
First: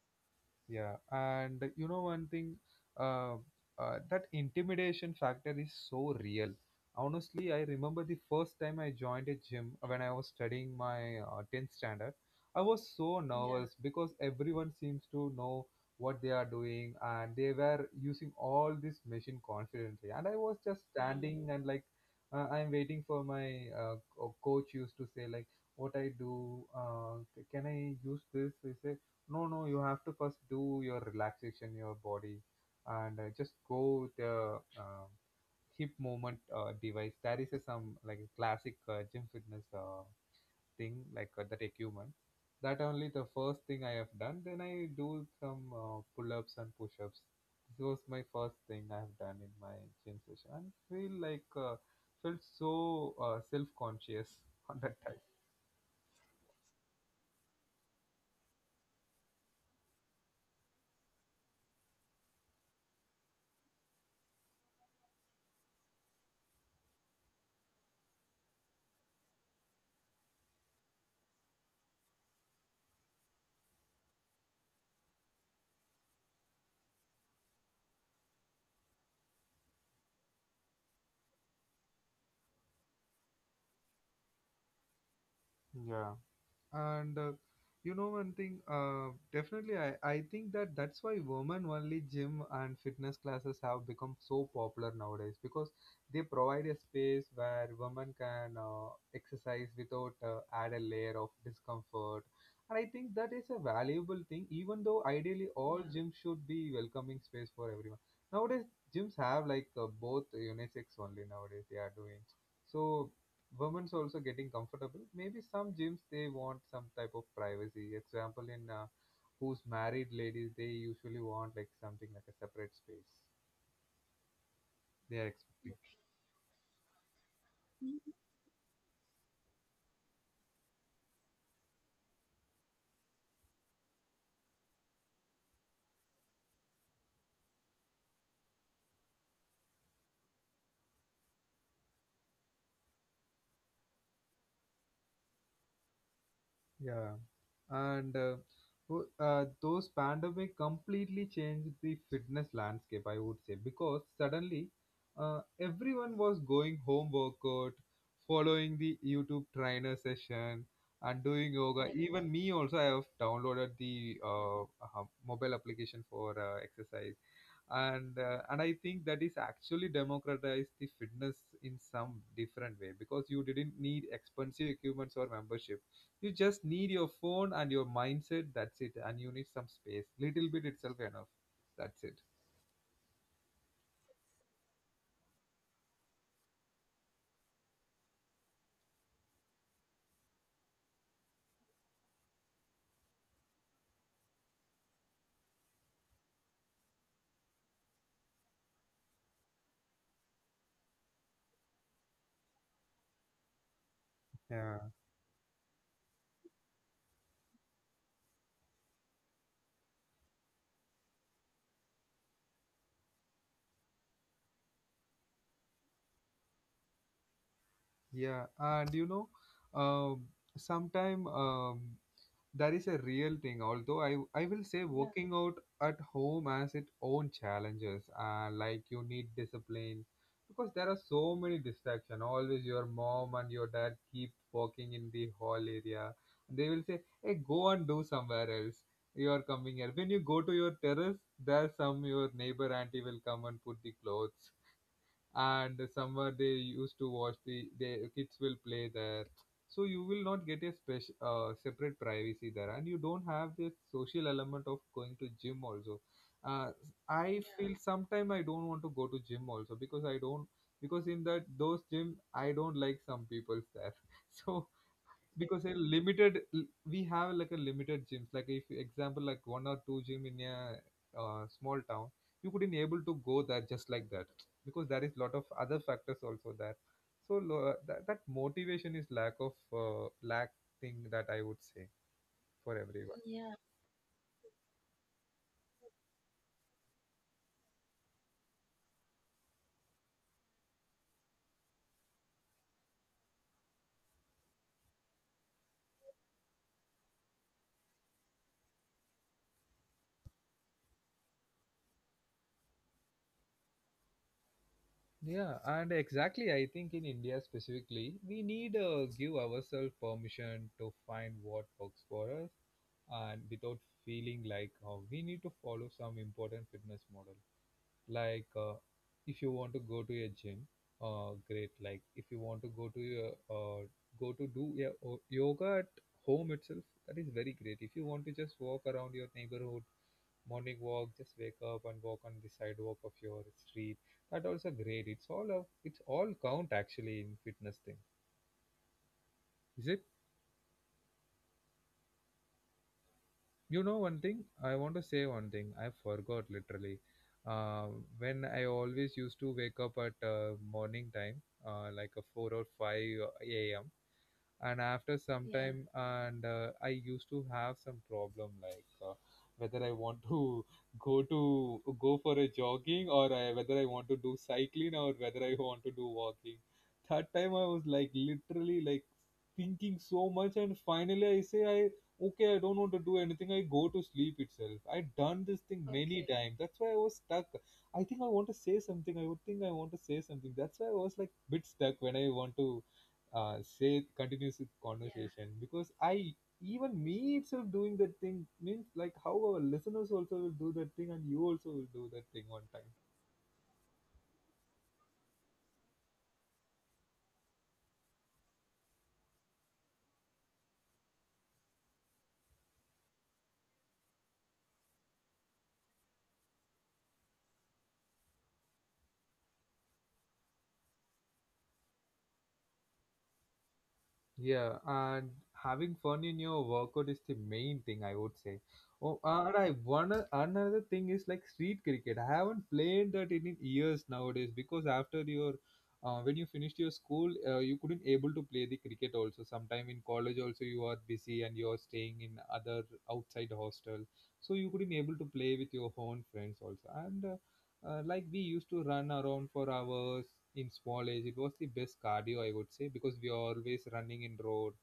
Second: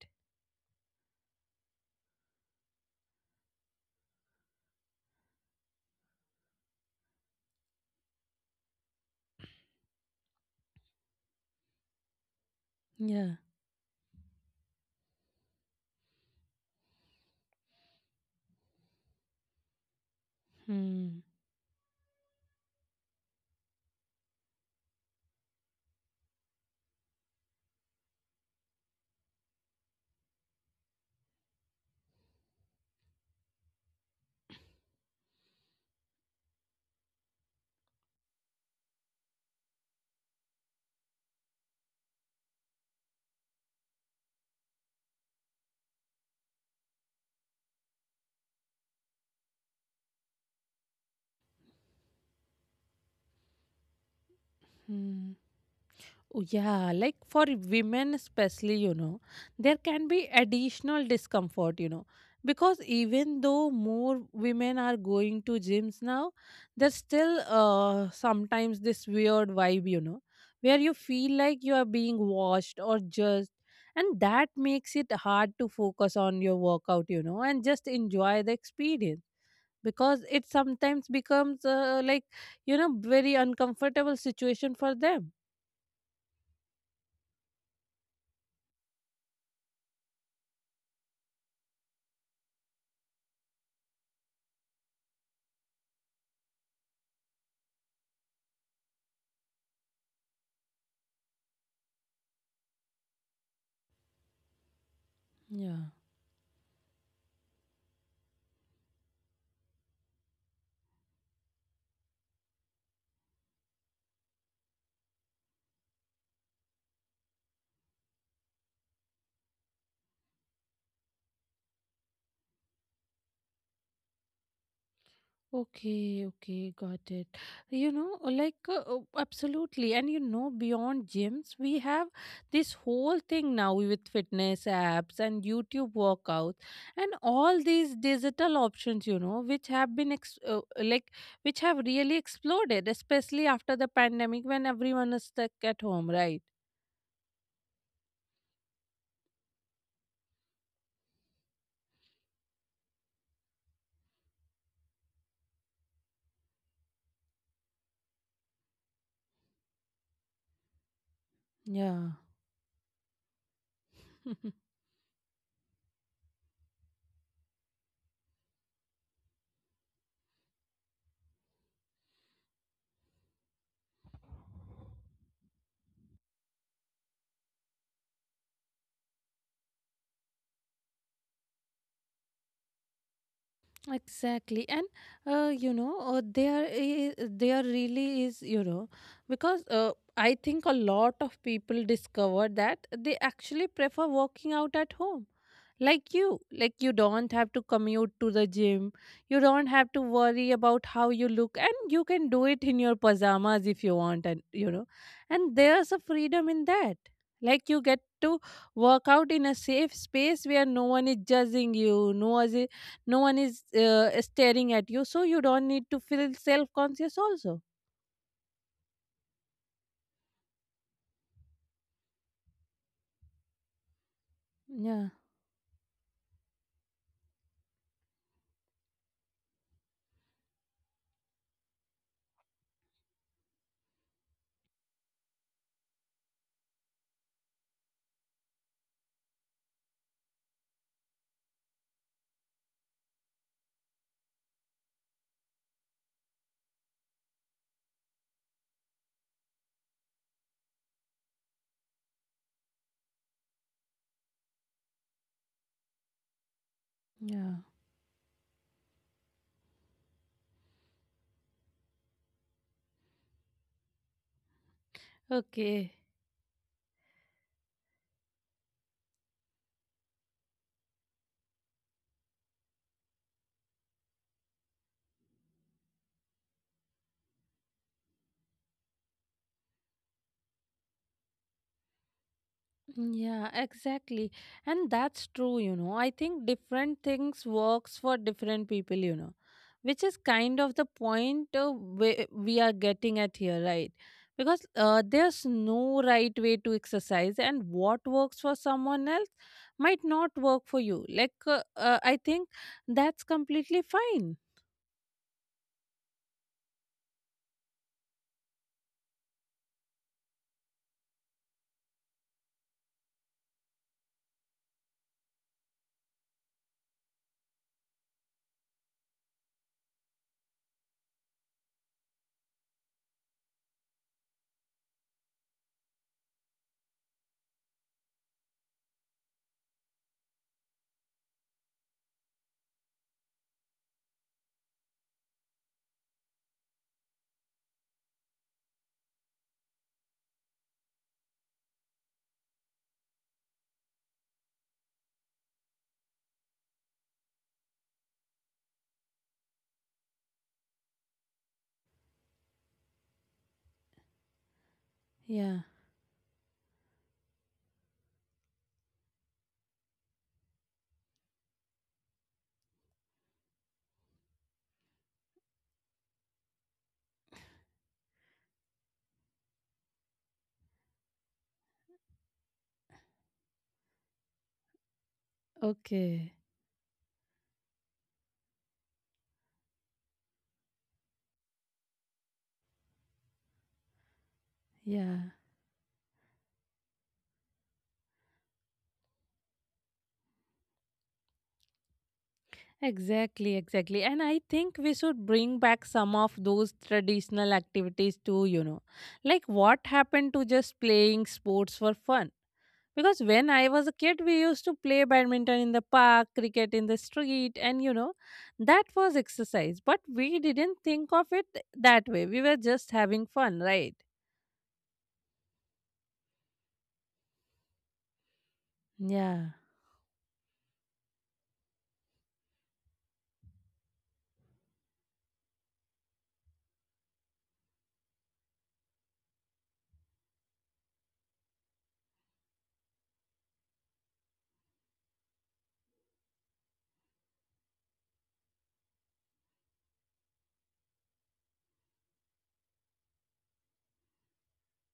S1: Yeah, and you know one thing, uh, that intimidation factor is so real. Honestly, I remember the first time I joined a gym when I was studying my 10th standard. I was so, yeah,
S2: Yeah.
S1: nervous because everyone seems to know what they are doing and they were using all this machine confidently. And I was just, mm,
S2: Hmm.
S1: standing and like I'm waiting for my coach used to say like what I do, can I use this? They say no no you have to first do your relaxation your body, and just go the uh, hip movement device. There is a, some like a classic gym fitness thing, like that equipment. That only the first thing I have done, then I do some pull-ups and push-ups. This was my first thing I have done in my gym session, and feel like felt so self-conscious on that
S2: Oh, yeah, like for women especially, you know, there can be additional discomfort, you know, because even though more women are going to gyms now, there's still sometimes this weird vibe, you know, where you feel like you are being watched or judged, and that makes it hard to focus on your workout, you know, and just enjoy the experience because it sometimes becomes like, you know, very uncomfortable situation for them.
S1: time. And you know one thing, definitely I think that that's why women only gym and fitness classes have become so popular nowadays, because they provide a space where women can exercise without add a layer of discomfort. And I think that is a valuable thing, even though ideally
S2: Yeah.
S1: all gyms should be welcoming space for everyone. Nowadays gyms have like both unisex only nowadays they are doing, so women's also getting comfortable. Maybe some gyms they want some type of privacy. Example in who's married ladies they usually want like something like a separate space. They are expecting.
S2: Okay, okay, got it. You know, like, absolutely. And you know, beyond gyms, we have this whole thing now with fitness apps and YouTube workouts and all these digital options, you know, which have been, ex- like, which have really exploded, especially after the pandemic when everyone is stuck at home, right?
S1: Yeah. And those pandemic completely changed the fitness landscape, I would say, because suddenly everyone was going home workout, following the youtube trainer session and doing yoga.
S2: Yeah.
S1: Even me also, I have downloaded the mobile application for exercise. And I think that is actually democratized the fitness in some different way, because you didn't need expensive equipments or membership, you just need your phone and your mindset, that's it, and you need some space little bit itself enough, that's it.
S2: Exactly, and you know there is there really is you know because I think a lot of people discover that they actually prefer working out at home, like you don't have to commute to the gym, you don't have to worry about how you look, and you can do it in your pajamas if you want, and you know,
S1: Yeah,
S2: and there's a freedom in that. Like you get to work out in a safe space where no one is judging you, no one is staring at you so you don't need to feel self conscious also.
S1: yeah, and you know, um, sometime, um, that is a real thing, although i will say, yeah,
S2: Yeah.
S1: working out at home has its own challenges, like you need discipline because there are so many distractions. Always your mom and your dad keep walking in the hall area, they will say hey go and do somewhere else, you are coming here. When you go to your terrace, there's some your neighbor auntie will come and put the clothes, and somewhere they used to watch the kids will play there. So you will not get a special separate privacy there, and you don't have the social element of going to gym also. uh, I
S2: Yeah.
S1: feel sometime I don't want to go to gym also because I don't, because in that those gym I don't like some people's there. So because a
S2: Okay,
S1: limited we have like a limited gyms, like if example like one or two gym in a small town, you couldn't able to go there just like that, because there is lot of other factors also there. So that motivation is lack of lack thing, that I would say, for
S2: yeah,
S1: everyone.
S2: exactly, and that's true, you know. I think different things works for different people, you know, which is kind of the point we are getting at here, right? Because there's no right way to exercise, and what works for someone else might not work for you. Like I think that's completely fine.
S1: Yeah, and exactly, I think in India specifically, we need give ourselves permission to find what works for us, and without feeling like we need to follow some important fitness model. Like if you want to go to a gym, great. Like if you want to go to your go to do your yoga at home itself, that is very great. If you want to just walk around your neighborhood morning walk, just wake up and walk on the sidewalk of your street, that also great. It's all a, it's all count actually in fitness thing, is it. You know one thing? I want to say one thing. I forgot literally. Uh, when I always used to wake up at morning time, like a 4 or 5 a.m, and after some
S2: Yeah.
S1: time and I used to have some problem, like whether I want to go to go for a jogging, or I, whether I want to do cycling, or whether I want to do walking. That time I was like literally like thinking so much, and finally I say I okay I don't want to do anything, I go to sleep itself. I done this thing many
S2: Okay.
S1: times, that's why I was stuck. I think I want to say something, I would think I want to say something, that's why I was like bit stuck when I want to say continues with, yeah,
S2: Yeah.
S1: conversation. Because I, even me itself doing that thing, means like how our listeners also will do that thing, and you also will do that thing one time.
S2: Exactly, exactly. And I think we should bring back some of those traditional activities too, you know. Like what happened to just playing sports for fun? Because when I was a kid, we used to play badminton in the park, cricket in the street, and you know, that was exercise. But we didn't think of it that way. We were just having fun, right?
S1: Yeah, and having fun in your workout is the main thing, I would say. Oh,
S2: Yeah.
S1: and I one another thing is like street cricket. I haven't played that in years nowadays because after your when you finished your school, you couldn't able to play the cricket also. Sometime in college also you are busy and you are staying in other outside hostel, so you couldn't able to play with your own friends also. And Like we used to run around for hours in small age. It was the best cardio, I would say, because we are always running in road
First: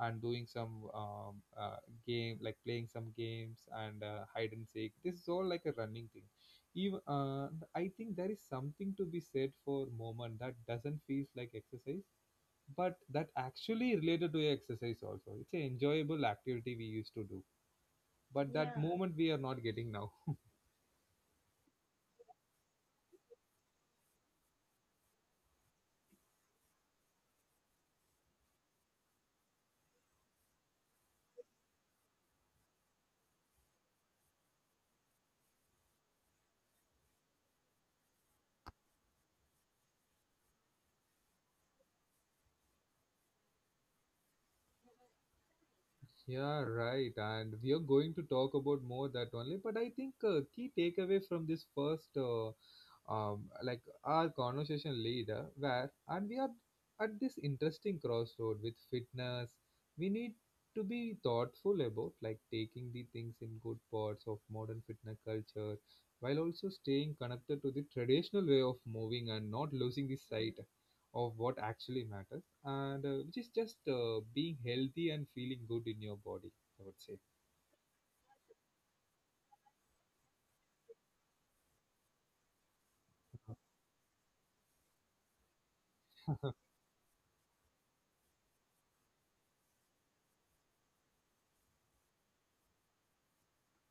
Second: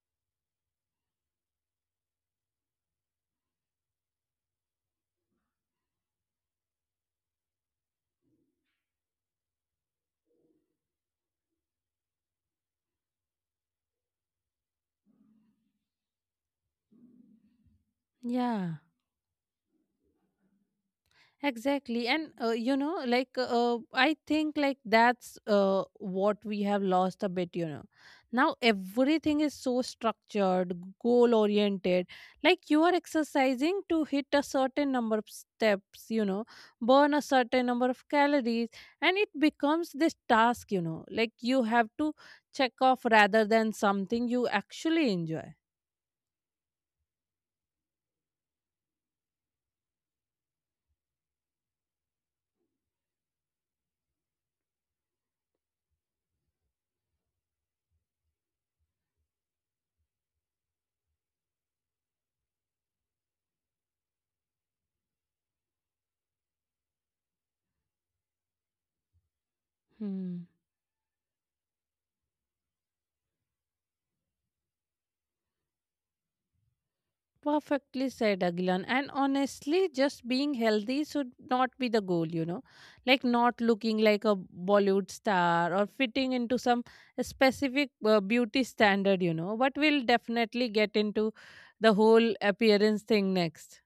S1: and doing some game, like playing some games and hide and seek. This is all like a running thing. Even I think there is something to be said for moment that doesn't feel like exercise, but that actually related to exercise also. It's an enjoyable activity we used to do, but that
S2: Yeah.
S1: moment we are not getting now.
S2: Exactly. And, you know, like, I think, like, that's what we have lost a bit, you know. Now everything is so structured, goal oriented. Like, you are exercising to hit a certain number of steps, you know, burn a certain number of calories. And it becomes this task, you know, like, you have to check off rather than something you actually enjoy.
S1: Yeah, right. And we are going to talk about more that only. But I think key takeaway from this first like our conversation leader, where and we are at this interesting crossroad with fitness. We need to be thoughtful about like taking the things in good parts of modern fitness culture, while also staying connected to the traditional way of moving and not losing the sight of what actually matters, and which is just being healthy and feeling good in your body, I would say.
S2: Perfectly said, Agilan. And honestly, just being healthy should not be the goal, you know. Like not looking like a Bollywood star or fitting into some specific beauty standard, you know. But we'll definitely get into the whole appearance thing next.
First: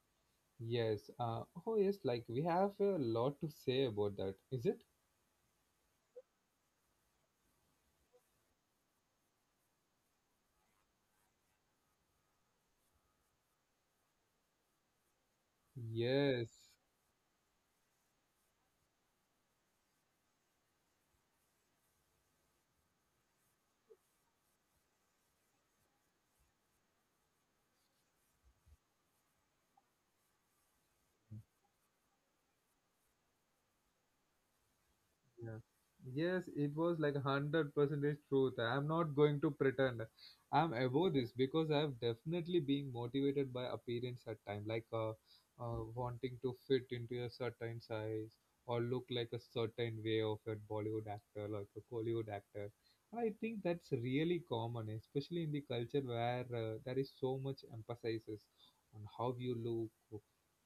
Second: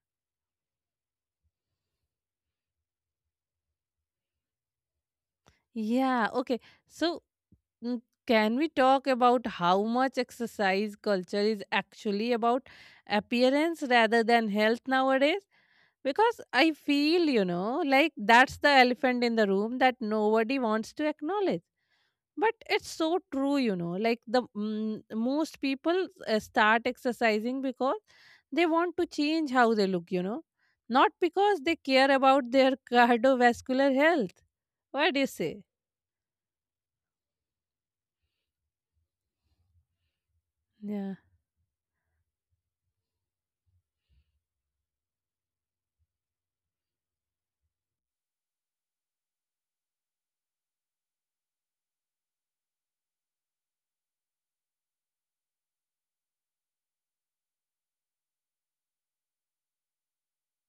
S1: Yes. Oh yes, like we have a lot to say about that, is it?
S2: Yeah, okay. So, mm, can we talk about how much exercise culture is actually about appearance rather than health nowadays? Because
S1: Yes.
S2: I feel, you know, like that's the elephant in the room that nobody wants to acknowledge. But it's so true, you know, like the most people start exercising because they want to change how they look, you know, not because they care about their cardiovascular health. What do you say?
S1: Yes, yes, it was like hundred percentage truth. I'm not going to pretend I'm above
S2: Yeah.
S1: this because I've definitely been motivated by appearance at time, like wanting to fit into a certain size or look like a certain way of a Bollywood actor, like a Hollywood actor. I think that's really common, especially in the culture where there is so much emphasis on how you look,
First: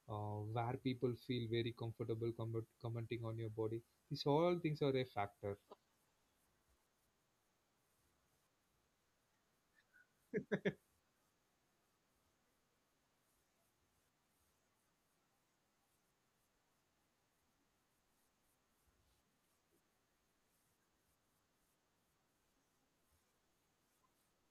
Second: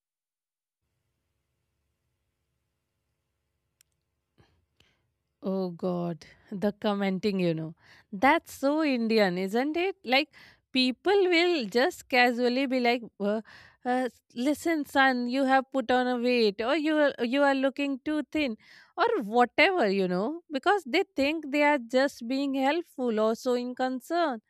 S1: where people feel very comfortable commenting on your body. These all things are a factor.
S2: Oh God, the commenting, you know. That's so Indian, isn't it? Like, people will just casually be like, uh, listen, son, you have put on a weight, or you are looking too thin, or whatever, you know, because they think they are just being helpful or showing concern.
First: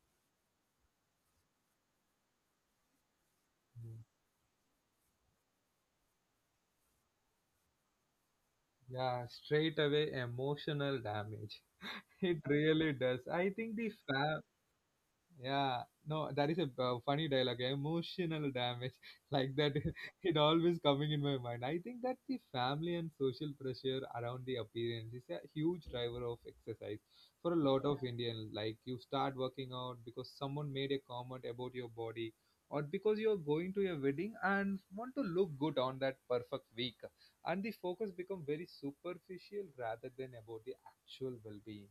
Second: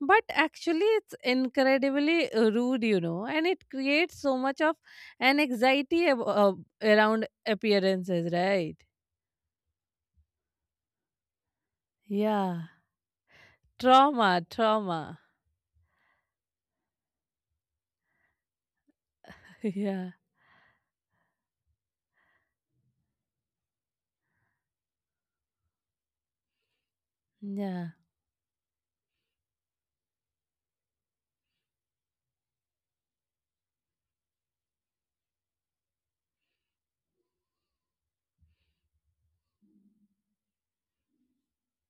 S2: But actually, it's incredibly rude, you know, and it
S1: Mm.
S2: creates so much of an anxiety around appearances, right?
S1: Yeah, straight away emotional damage. It
S2: Yeah.
S1: really does. I think the
S2: Trauma,
S1: fa-
S2: trauma.
S1: Yeah, no, that is a funny dialogue. Emotional damage, like that,
S2: Yeah,
S1: it always coming in my mind. I think that the family and social pressure around the appearance is a huge driver of exercise for a lot
S2: yeah.
S1: of Indian. Like you start working out because someone made a comment about your body, or because you're going to a wedding and want to look good on that perfect week, and the focus become very superficial rather than about the actual well-being.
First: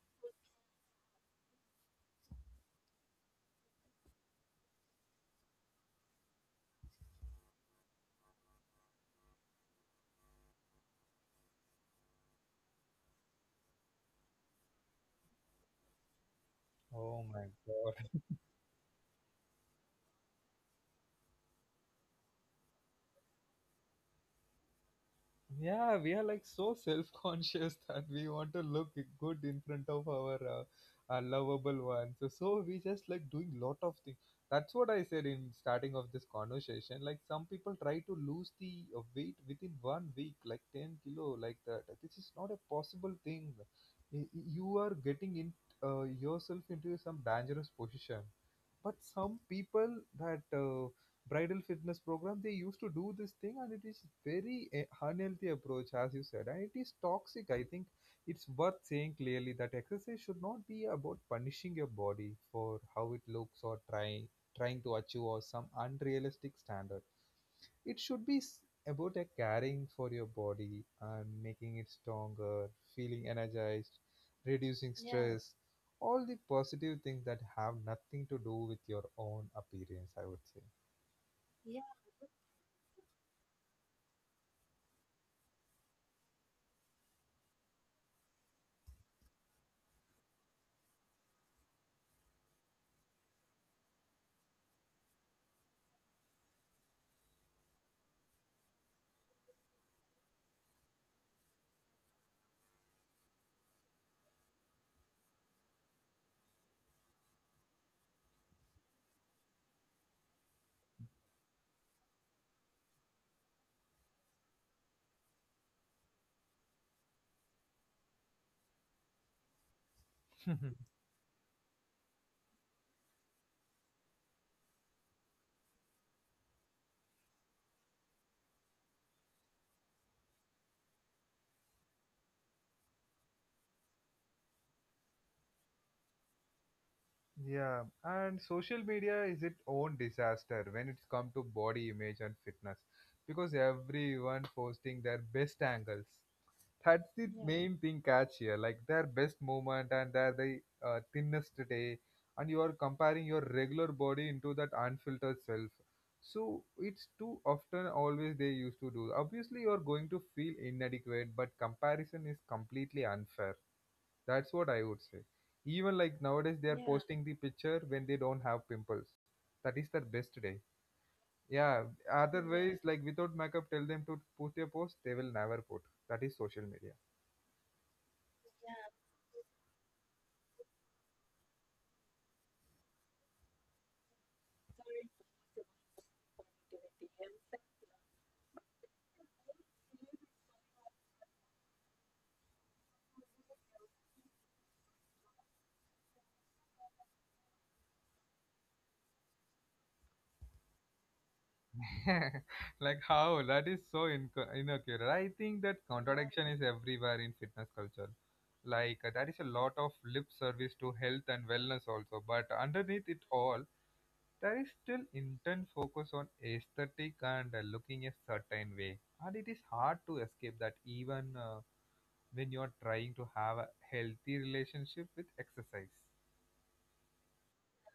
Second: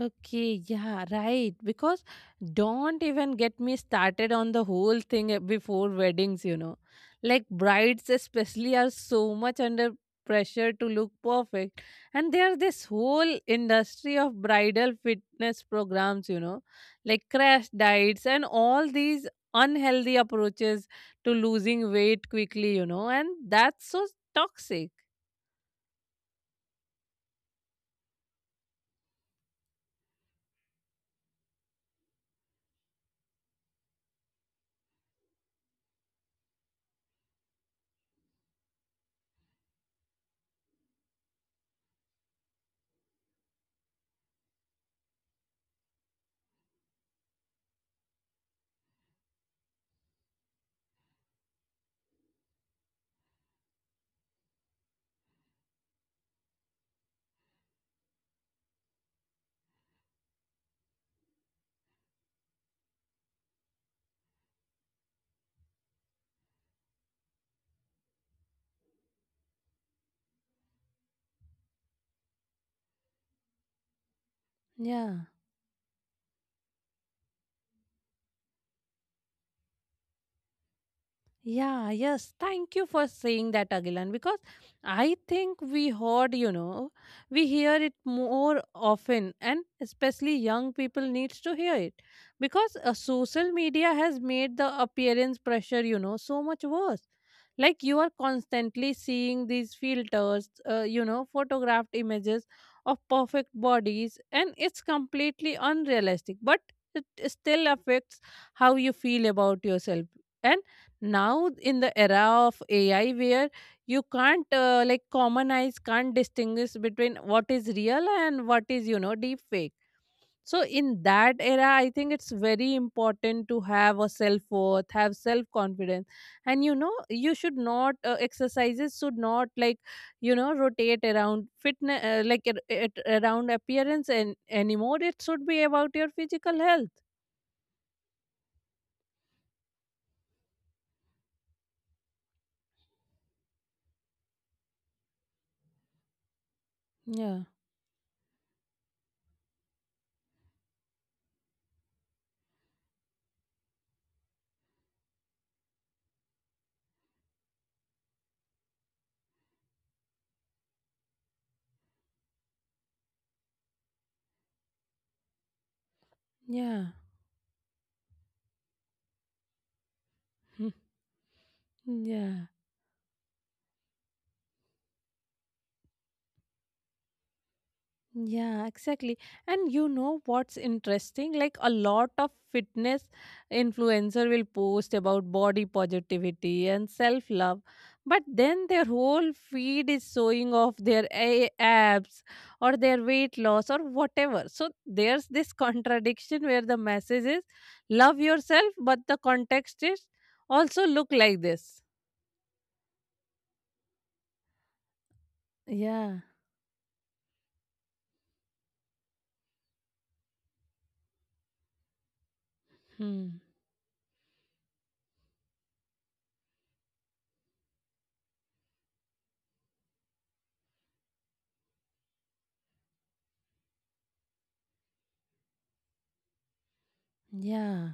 S2: Okay, yeah, right. Because don't even get me started on the whole thing before weddings, you know. Like brides, especially, are so much under pressure to look perfect. And there's this whole industry of bridal fitness programs, you know,
S1: Oh
S2: like
S1: my
S2: crash
S1: God.
S2: diets and all these unhealthy approaches to losing weight quickly, you know, and that's so toxic.
S1: Yeah, we are like so self-conscious that we want to look good in front of our lovable one. So we just like doing lot of things. That's what I said in starting of this conversation. Like some people try to lose the weight within 1 week like 10 kilo, like that. This is not a possible thing. You are getting in yourself into some dangerous position, but some people, that bridal fitness program, they used to do this thing, and it is very unhealthy approach as you said, and it is toxic. I think it's worth saying clearly that exercise should not be about punishing your body for how it looks or trying to achieve or some unrealistic standard. It should be s- About a caring for your body and making it stronger, feeling energized, reducing
S2: Yeah.
S1: stress, all the positive things that have nothing to do with your own appearance, I would say.
S2: Yeah, yes. Thank you for saying that, Agilan, because I think we heard, you know, we hear it more often, and especially young people needs to hear it because social media has made the appearance pressure, you know, so much worse. Like you are constantly seeing these filters, you know, photographed images of perfect bodies, and it's completely unrealistic, but it still affects how you feel about yourself now in the era of ai where you can't like common eyes can't distinguish between what is real and what is, you know, deep fake. So in that era I think it's very important to have a self worth, have self confidence, and you know you should not, exercises should not like, you know, rotate around fitness, around appearance and anymore. It should be about your physical health.
S1: Yeah, and social media is its own disaster when it's come to body image and fitness, because everyone posting their best angles. That's the
S2: Yeah,
S1: main thing catch here, like their best moment and their the thinnest day, and you are comparing your regular body into that unfiltered self. So it's too often always they used to do. Obviously, you are going to feel inadequate, but comparison is completely unfair. That's what I would say. Even like nowadays, they are,
S2: yeah.
S1: yeah, posting the picture when they don't have pimples. That is their best day. Yeah, yeah,
S2: Yeah.
S1: otherwise, yeah, like without makeup, tell them to put a post, they will never put. That is social media.
S2: Yeah, exactly. And you know what's interesting? Like a lot of fitness influencer will post about body positivity and self-love, but then their whole feed is showing off their abs or their weight loss or whatever. So there's this contradiction where the message is love yourself, but the context is also look like this.
S1: Like how? That is so inaccurate. I think that
S2: Yeah.
S1: contradiction is everywhere in fitness culture. Like there is a lot of lip service to health and wellness also, but underneath it
S2: Hmm.
S1: all, there is still intense focus on aesthetic and looking a certain way, and it is hard to escape that even when you are trying to have a healthy relationship with exercise.
S2: Yeah.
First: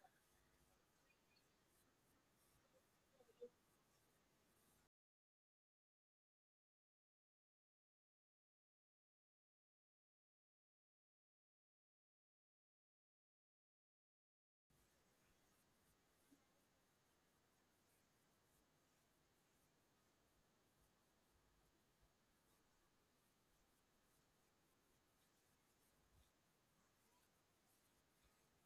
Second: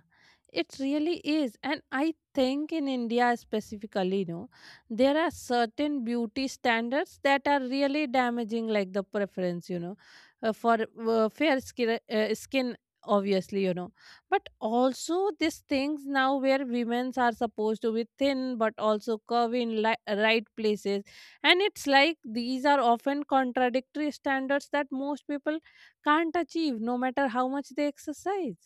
S2: It really is. And I think in India specifically, you know, there are certain beauty standards that are really damaging, like the preference, you know, for fair skin, skin, obviously, you know. But also, these things now where women's are supposed to be thin but also curvy in right places. And it's like these are often contradictory standards that most people can't achieve no matter how much they exercise.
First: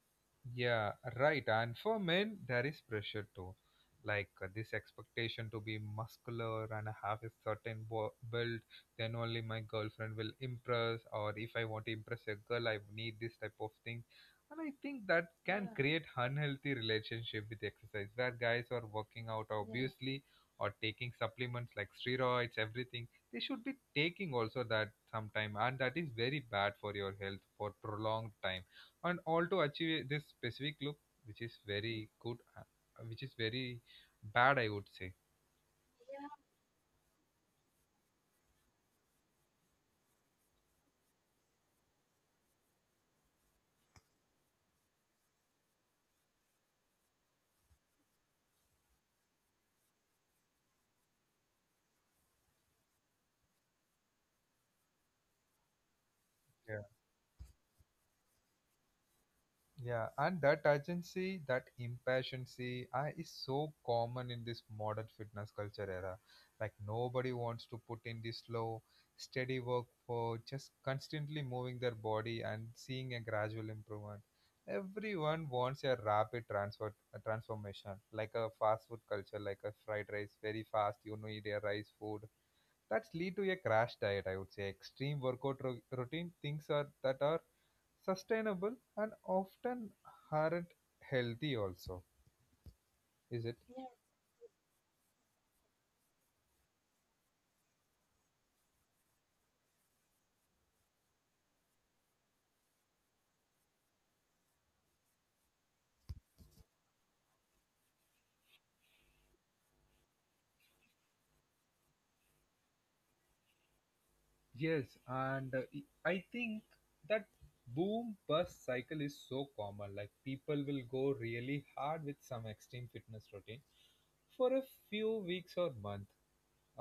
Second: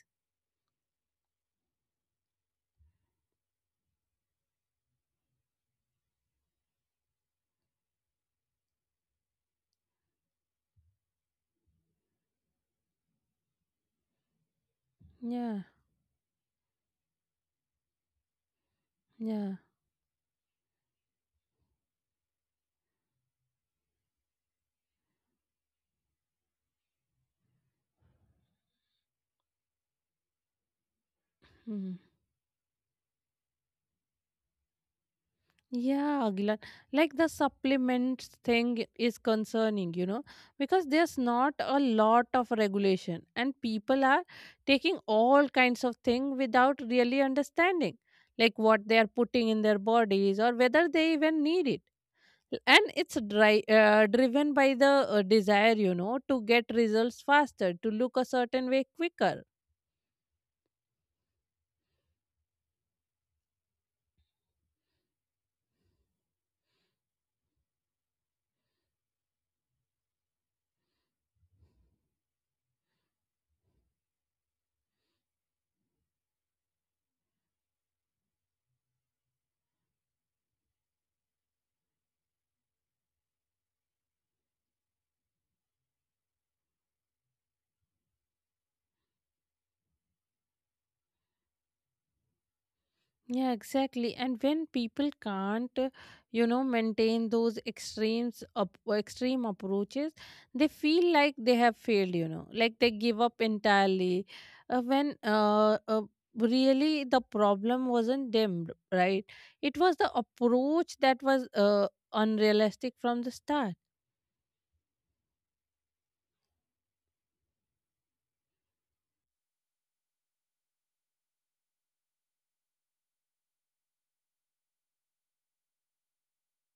S1: Yeah, right. And for men, there is pressure too. Like this expectation to be muscular and have a certain build, then only my girlfriend will impress, or if I want to impress a girl, I need this type of thing. And I think that
S2: Yeah,
S1: can, yeah, create unhealthy relationship with exercise, where guys are working out,
S2: yeah.
S1: yeah, obviously, or taking supplements like steroids, everything. They should be taking also that sometime, and that is very bad for your health for prolonged time and all to achieve this specific look, which is
S2: Mhm.
S1: very good which is very bad, I would say.
S2: Yeah, Aguilar. Like the supplements thing is concerning, you know, because there's not a lot of regulation and people are taking all kinds of thing without really understanding like what they are putting in their bodies or whether they even need it. And it's driven by the desire, you know, to get
S1: Yeah,
S2: results faster, to look a certain way quicker.
S1: yeah, and that urgency, that impatiency, is so common in this modern fitness culture era. Like nobody wants to put in this slow, steady work for just constantly moving their body and seeing a gradual improvement. Everyone wants a rapid transfer a transformation, like a fast food culture, like a fried rice, very fast. You need a rice food. That's lead to a crash diet, I would say, extreme workout routine, things are that are sustainable and often aren't healthy also, is it?
S2: Yeah, exactly. And when people can't, you know, maintain those extremes, extreme approaches, they feel like they have failed. You know, like they give up entirely. When Really the problem wasn't them, right? It was the approach that was unrealistic from the start.
S1: Yes, and I think that boom bust cycle is so common. Like people will go really hard with some extreme fitness routine for a few weeks or months.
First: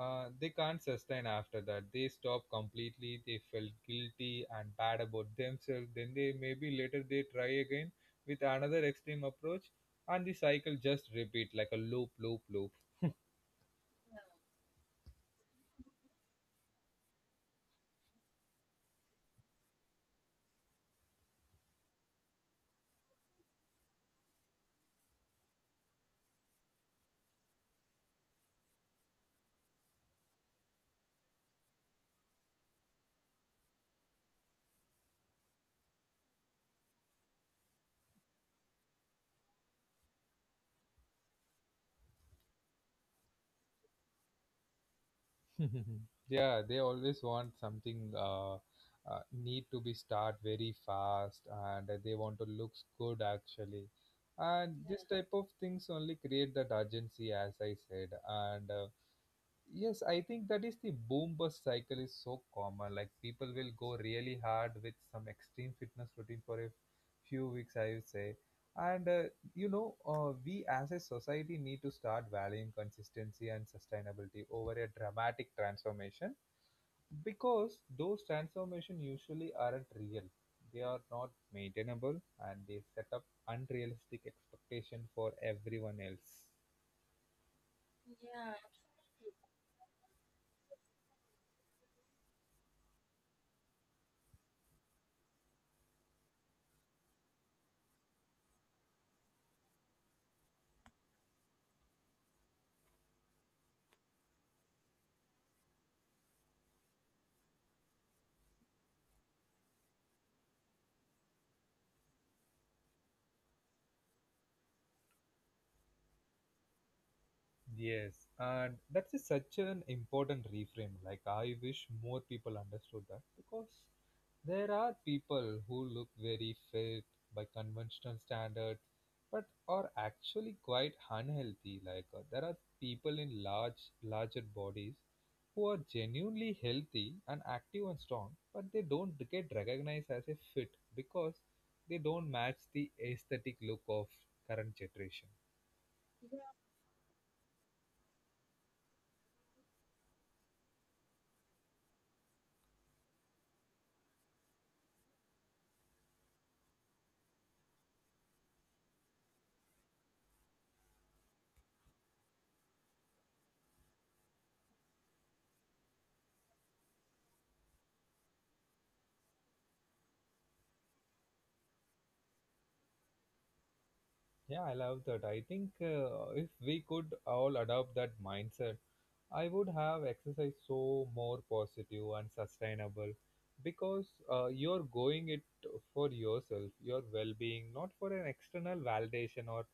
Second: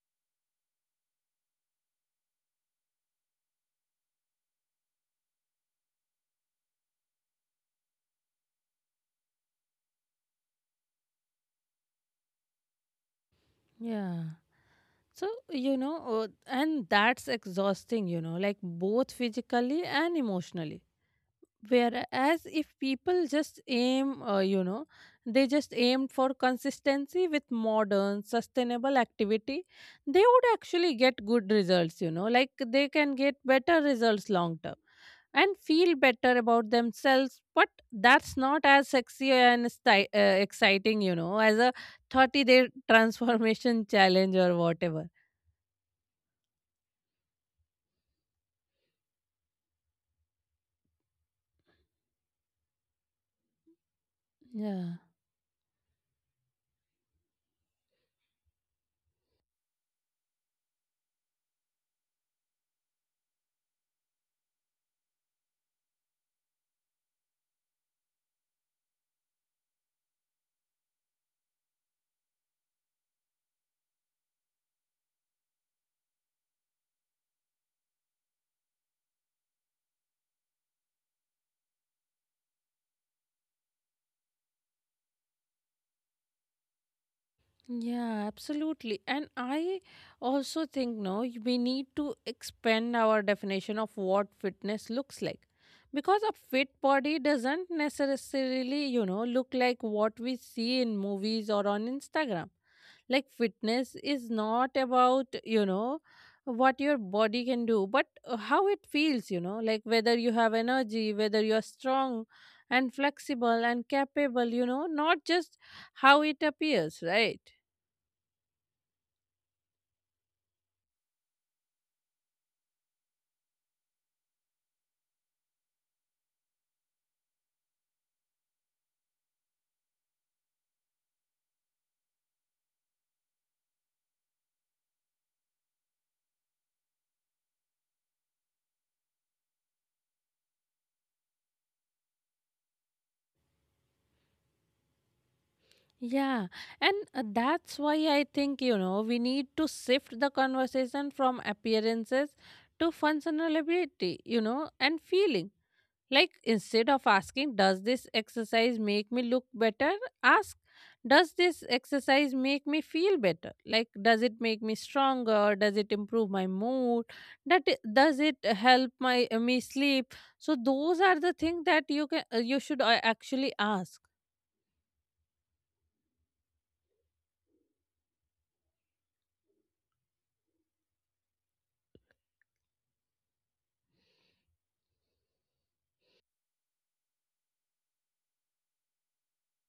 S1: They can't sustain after that. They stop completely. They felt guilty and bad about themselves. Then they maybe later they try again with another extreme approach, and the cycle just repeat like a loop, loop, loop.
S2: Yeah. So, you know, and that's exhausting, you know, like both physically and emotionally. Whereas if people just aim, you know, they just aim for consistency with modern, sustainable activity, they would actually get good results, you know, like they can get better results long term and feel better about themselves. But that's not as sexy and exciting, you know, as a 30 day transformation challenge or whatever.
S1: Yeah, they always want something need to be start very fast, and they want to looks good actually, and
S2: Yeah.
S1: this type of things only create that urgency, as I said, and uh. Yes, I think that is the boom bust cycle is so common. Like people will go really hard with some extreme fitness routine for a few weeks, I would say. And You know, we as a society need to start valuing consistency and sustainability over a dramatic transformation, because those transformations usually aren't real. They are not maintainable and they set up unrealistic expectation for everyone else.
S2: Yeah, absolutely. And I also think no, we need to expand our definition of what fitness looks like. Because a fit body doesn't necessarily, you know, look like what we see in movies or on Instagram. Like fitness is not about, you know, what your body can do, but how it feels, you know, like whether you have energy, whether you're strong and flexible and capable, you know, not just how it appears, right?
S1: Yes, and that's such an important reframe. Like, I wish more people understood that, because there are people who look very fit by conventional standards but are actually quite unhealthy. Like, there are people in larger bodies who are genuinely healthy and active and strong, but they don't get recognized as a fit because they don't match the aesthetic look of current generation.
S2: Yeah, and that's why I think, you know, we need to shift the conversation from appearances to functionality, you know, and feeling. Like instead of asking, does this exercise make me look better? Ask, does this exercise make me feel better? Like, does it make me stronger? Does it improve my mood? Does it help my me sleep? So those are the things that you can you should actually ask.
S1: Yeah, I love that. I think if we could all adopt that mindset, I would have exercise so more positive and sustainable, because you're going it for yourself, your well being, not for an external validation or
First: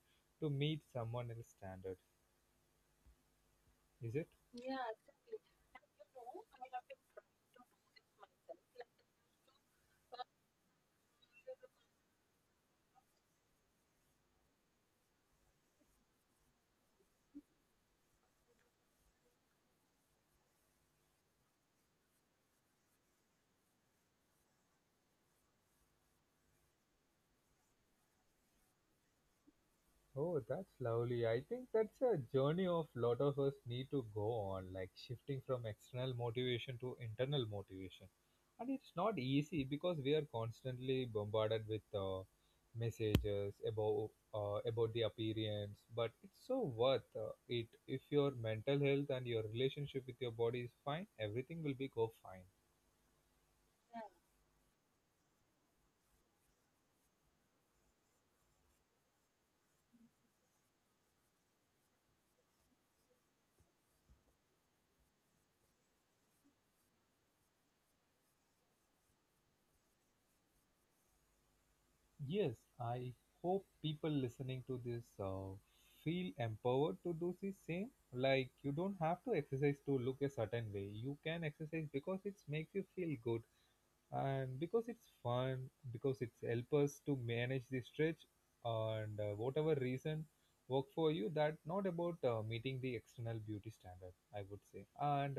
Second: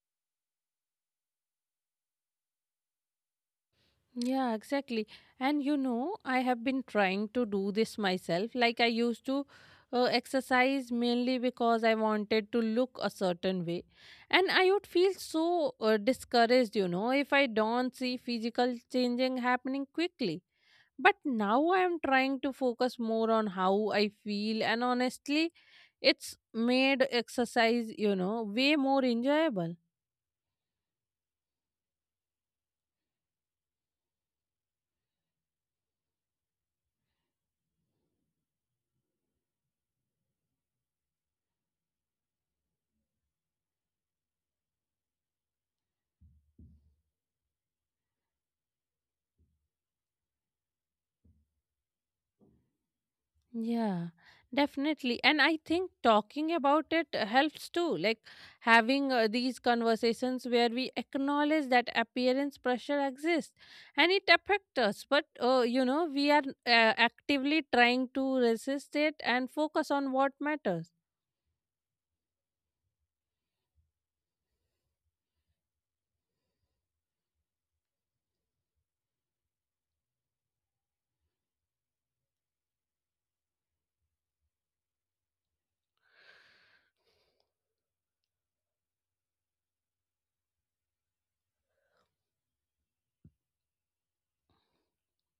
S1: to meet someone else's standards. Is it?
S2: Yeah, exactly. And you know, I have been trying to do this myself. Like I used to exercise mainly because I wanted to look a certain way. And I would feel so discouraged, if I don't see physical changing happening quickly. But now I am trying to focus more on how I feel. And honestly, it's made exercise, way more enjoyable.
S1: Oh, that's lovely. I think that's a journey of lot of us need to go on, like shifting from external motivation to internal motivation. And it's not easy because we are constantly bombarded with messages about the appearance, but it's so worth it. If your mental health and your relationship with your body is fine, everything will be go fine.
S2: Yeah, definitely. And I think talking about it helps too. Like having these conversations where we acknowledge that appearance pressure exists and it affects us. But, you know, we are actively trying to resist it and focus on what matters.
S1: Yes, I hope people listening to this feel empowered to do the same. Like you don't have to exercise to look a certain way. You can exercise because it makes you feel good and because it's fun, because it's help us to manage the stretch and whatever reason work for you. That not about meeting the external beauty standard, I would say. And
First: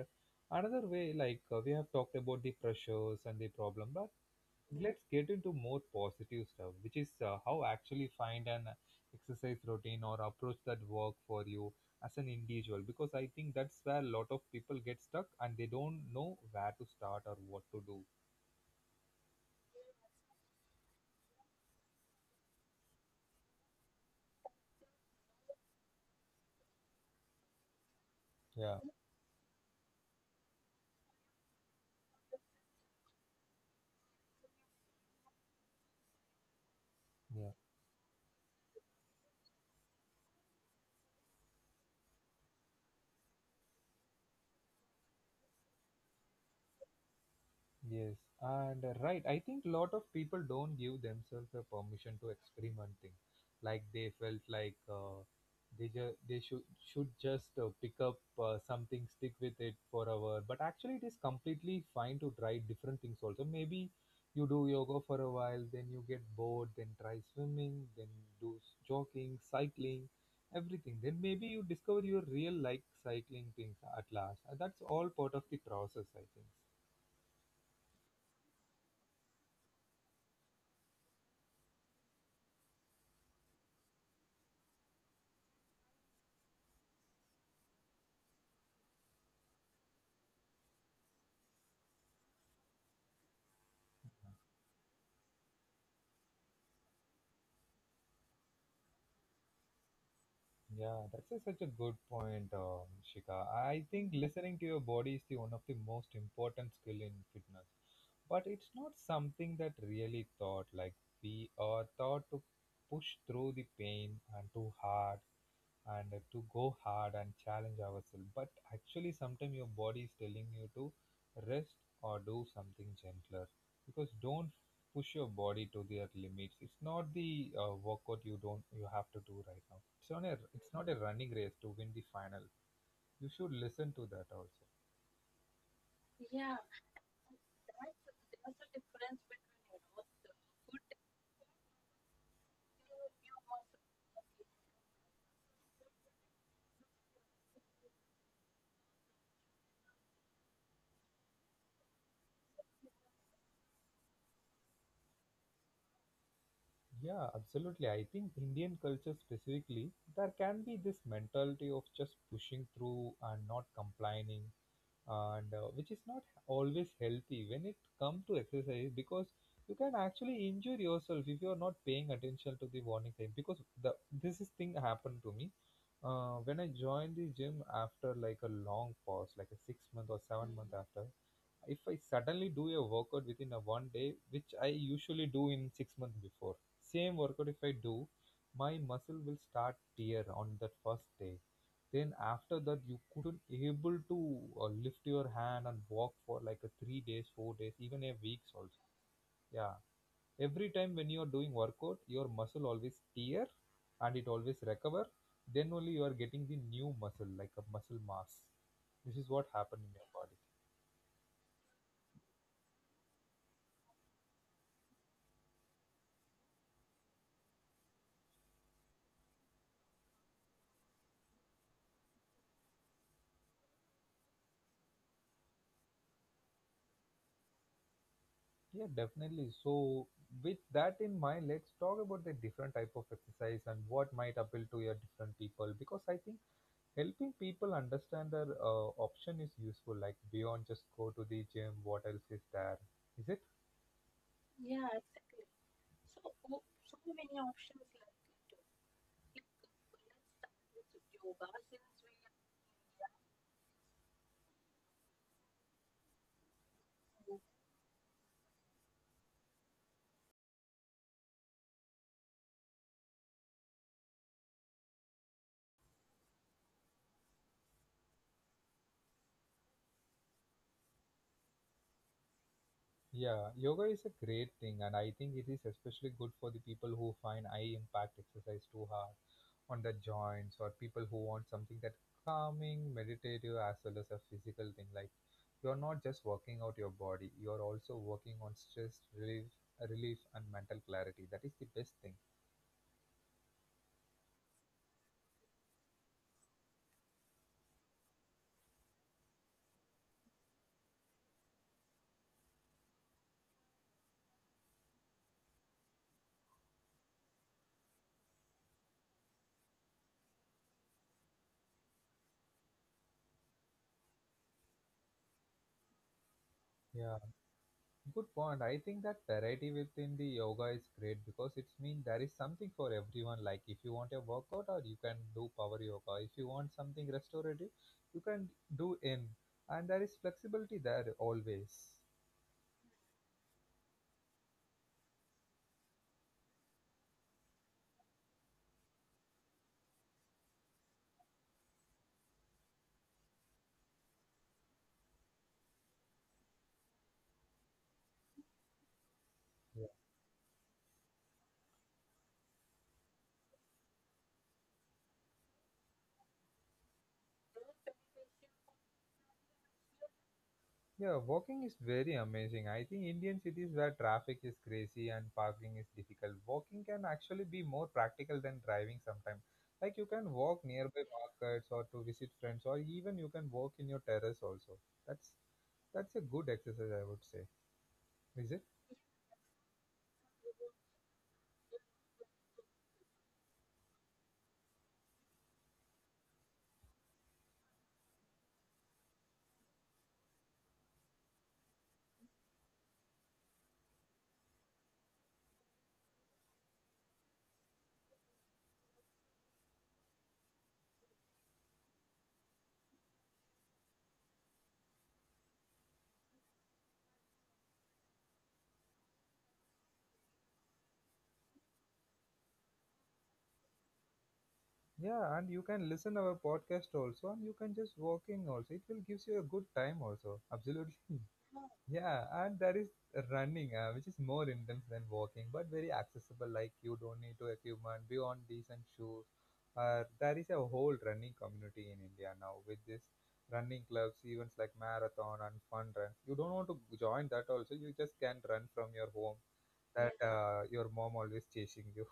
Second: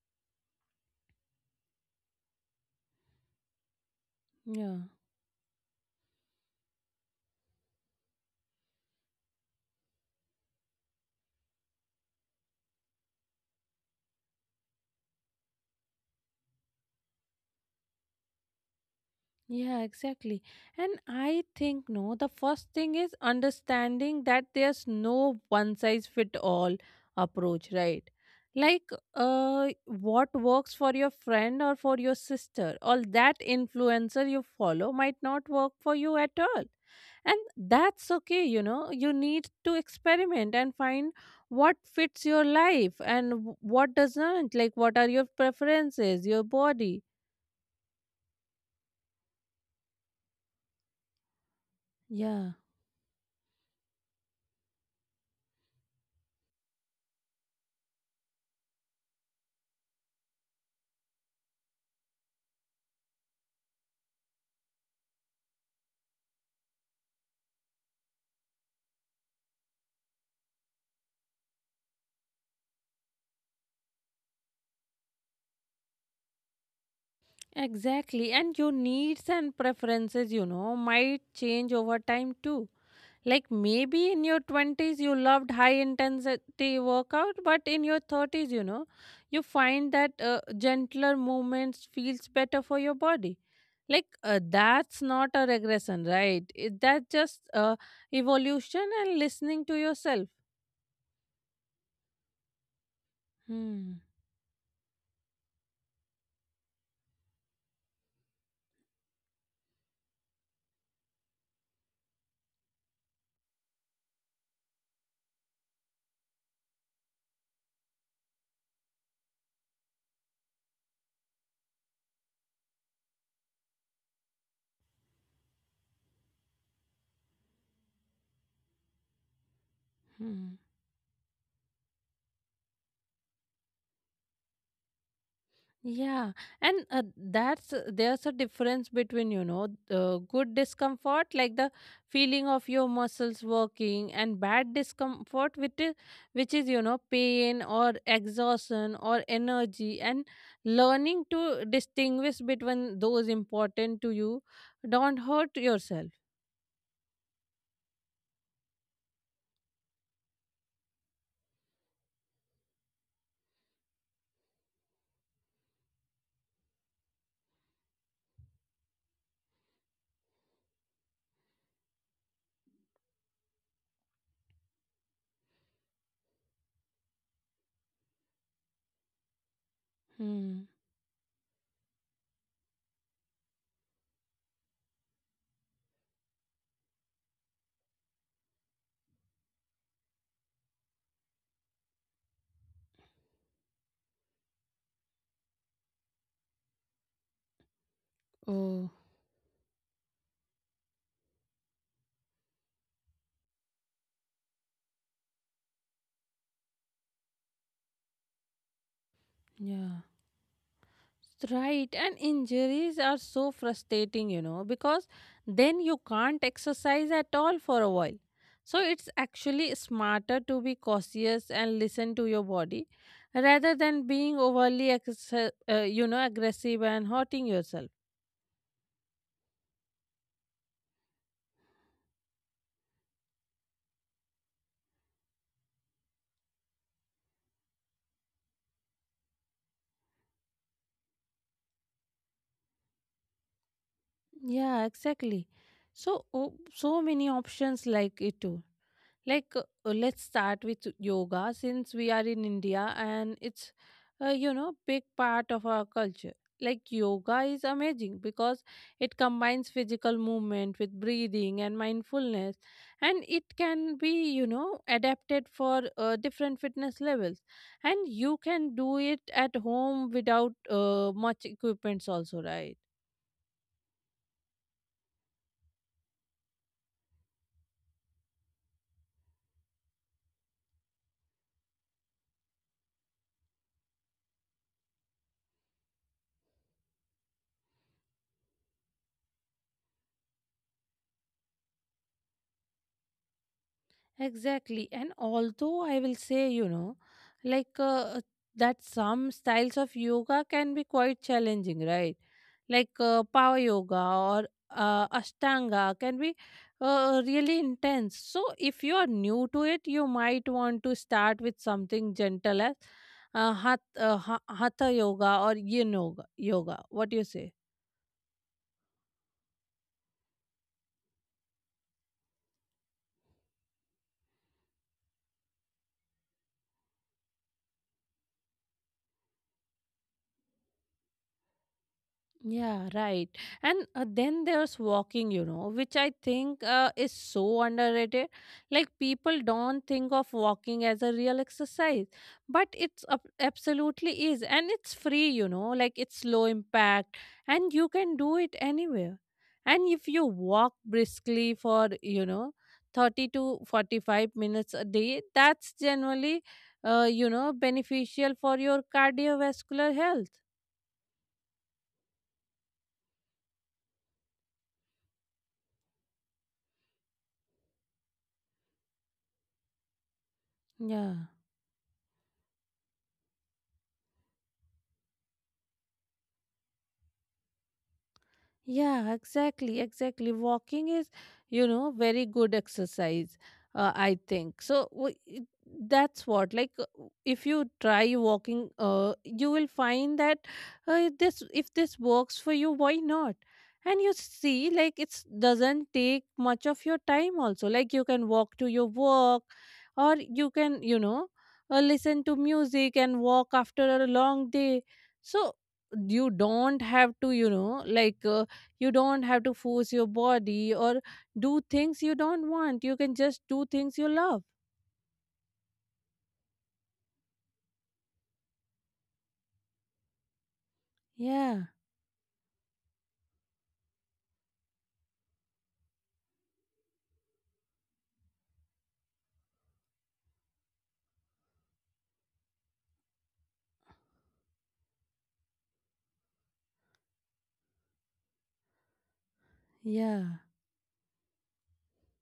S1: another way, like we have talked about the pressures and the problem, but
S2: Yeah.
S1: let's get into more positive stuff, which is how actually find an exercise routine or approach that work for you as an individual. Because I think that's where a lot of people get stuck and they don't know where to start or what to do.
S2: Yeah, exactly. And I think no, the first thing is understanding that there's no one size fit all approach, right?
S1: Yeah.
S2: Like what works for your friend or for your sister or that influencer you follow might not work for you at all. And that's okay, you know. You need to experiment and find what fits your life and what doesn't. Like what are your preferences, your body.
S1: Yes, and right, I think lot of people don't give themselves a permission to
S2: Yeah.
S1: experimenting. Like they felt like they ju- they should just pick up something, stick with it forever. But actually, it is completely fine to try different things also. Maybe you do yoga for a while, then you get bored, then try swimming, then do jogging, cycling, everything. Then maybe you discover your real like cycling things at last. That's all part of the process, I think.
S2: Exactly. And your needs and preferences, you know, might change over time too. Like maybe in your 20s you loved high intensity workout, but in your 30s, you know, you find that gentler movements feels better for your body. Like that's not a regression, right? That's just evolution and listening to yourself.
S1: Yeah, that's such a good point, Shika. I
S2: Hmm.
S1: think listening to your body is the one of the most important skill in fitness, but it's not something that really thought. Like we are taught to push through the pain and too hard, and to go hard and challenge ourselves. But actually, sometimes your body is telling you to rest or do something gentler because don't push your body to their limits. It's not the workout you don't you have to do right now.
S2: Hmm.
S1: It's not a running race to win the final. You should listen to that also.
S2: Yeah, and that's there's a difference between good discomfort like the feeling of your muscles working and bad which is, you know, pain or exhaustion or energy and learning to distinguish between those important to you don't hurt yourself.
S1: Yeah, absolutely. I think Indian culture specifically, there can be this mentality of just pushing through and not complaining and which is not always healthy when it comes to exercise because you can actually injure yourself if you are not paying attention to the warning sign because the this is thing happened to me when I joined the gym after like a long pause like a 6 month or seven
S2: Hmm.
S1: month after. If I suddenly do a workout within a one day, which I usually do in 6 months before, same workout if I do, my muscle will start tear on that first day. Then after that, you couldn't able to lift your hand and walk for like a 3 days, 4 days, even a weeks also.
S2: Oh,
S1: Yeah, every time when you are doing workout, your muscle always tear and it always recover. Then only you are getting the new muscle like a muscle mass. This is what happened
S2: yeah.
S1: in your body.
S2: Right, and injuries are so frustrating, you know, because then you can't exercise at all for a while. So it's actually smarter to be cautious and listen to your body rather than being overly, you know, aggressive and hurting yourself.
S1: Yeah, definitely. So, with that in mind, let's talk about the different type of exercise and what might appeal to your different people. Because I think helping people understand their option is useful. Like beyond just go to the gym, what else is there? Is it?
S2: Yeah, exactly. So, oh, so many options like it too. Like let's start with yoga since we are in india and it's you know big part of our culture. Like yoga is amazing because it combines physical movement with breathing and mindfulness and it can be, you know, adapted for different fitness levels and you can do it at home without much equipments also, right?
S1: Yeah, yoga is a great thing, and I think it is especially good for the people who find high impact exercise too hard on their joints, or people who want something that calming, meditative, as well as a physical thing. Like you're not just working out your body, you're also working on stress relief, and mental clarity. That is the best thing.
S2: Exactly. And although I will say, you know, like uh, that some styles of yoga can be quite challenging, right? Like power yoga or Ashtanga can be really intense. So if you are new to it, you might want to start with something gentle as hatha yoga or yin yoga. What do you
S1: Yeah,
S2: say?
S1: good point. I think that variety within the yoga is great because it's mean there is something for everyone. Like if you want a workout or you can do power yoga. If you want something restorative, you can do in. And there is flexibility there always.
S2: Yeah, right. And then there's walking, you know, which I think is so underrated. Like people don't think of walking as a real exercise, but it's absolutely is. And it's free, you know, like it's low impact and you can do it anywhere. And if you walk briskly for, you know, 30 to 45 minutes a day, that's generally, you know, beneficial for your cardiovascular health.
S1: Yeah, walking is very amazing. I think Indian cities where traffic is crazy and parking is difficult, walking can actually be more practical than driving sometimes. Like you can walk nearby
S2: Yeah.
S1: markets or to visit friends, or even you can walk in your terrace also. That's that's a good exercise, I would say. Is it?
S2: Yeah, exactly, exactly. Walking is, you know, very good exercise, I think. So that's what, like, if you try walking, you will find that this if this works for you, why not? And you see, like, it doesn't take much of your time. Also, like, you can walk to your work, or you can, you know, listen to music and walk after a long day. So you don't have to, you know, like, you don't have to force your body or do things you don't want. You can just do things you love.
S1: Yeah, and you can listen our podcast also, and you can just walking also. It will gives you a good time also. Absolutely,
S2: Yeah,
S1: Yeah, and there is running, which is more intense than walking, but very accessible. Like you don't need to equipment beyond decent shoes. There is a whole running community in India now with this running clubs, events like marathon and fun runs. You don't want to join that also. You just can run from your home.
S2: yeah,
S1: That Your mom always chasing you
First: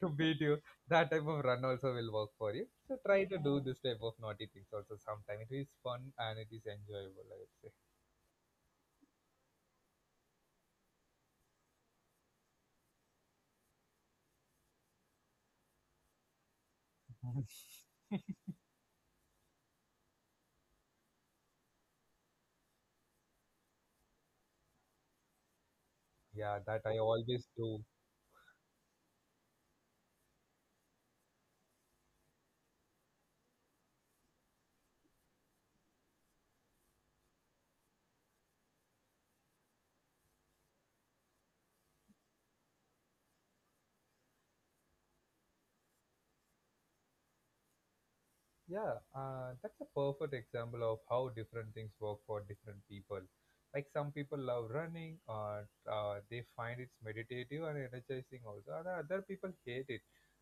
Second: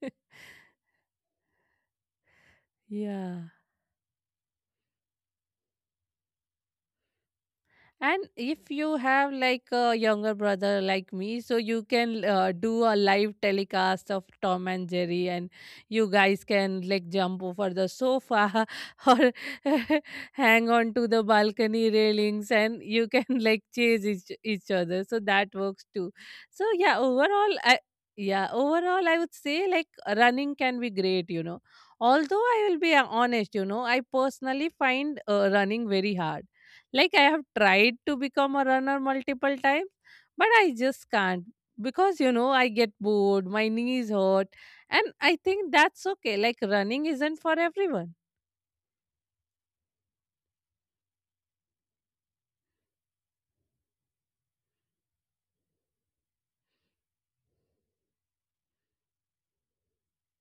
S1: to beat you. That type of run also will work for you. So try to
S2: yeah.
S1: do this type of naughty things also sometime. It is fun and it is enjoyable, I would say.
S2: And if you have like a younger brother like me, so you can do a live telecast of Tom and Jerry, and you guys can like jump over the sofa or hang on to the balcony railings, and you can like chase each other. So that works too.
S1: Yeah,
S2: So
S1: that
S2: yeah,
S1: I always
S2: overall, I
S1: do.
S2: yeah, overall, I would say like running can be great, you know, although I will be honest, you know, I personally find running very hard. Like I have tried to become a runner multiple times, but I just can't because, you know, I get bored, my knees hurt, and I think that's okay. Like running isn't for everyone.
S1: Yeah, that's a perfect example of how different things work for different people. Like some people love running, or they find it's meditative and energizing also, and other people hate it.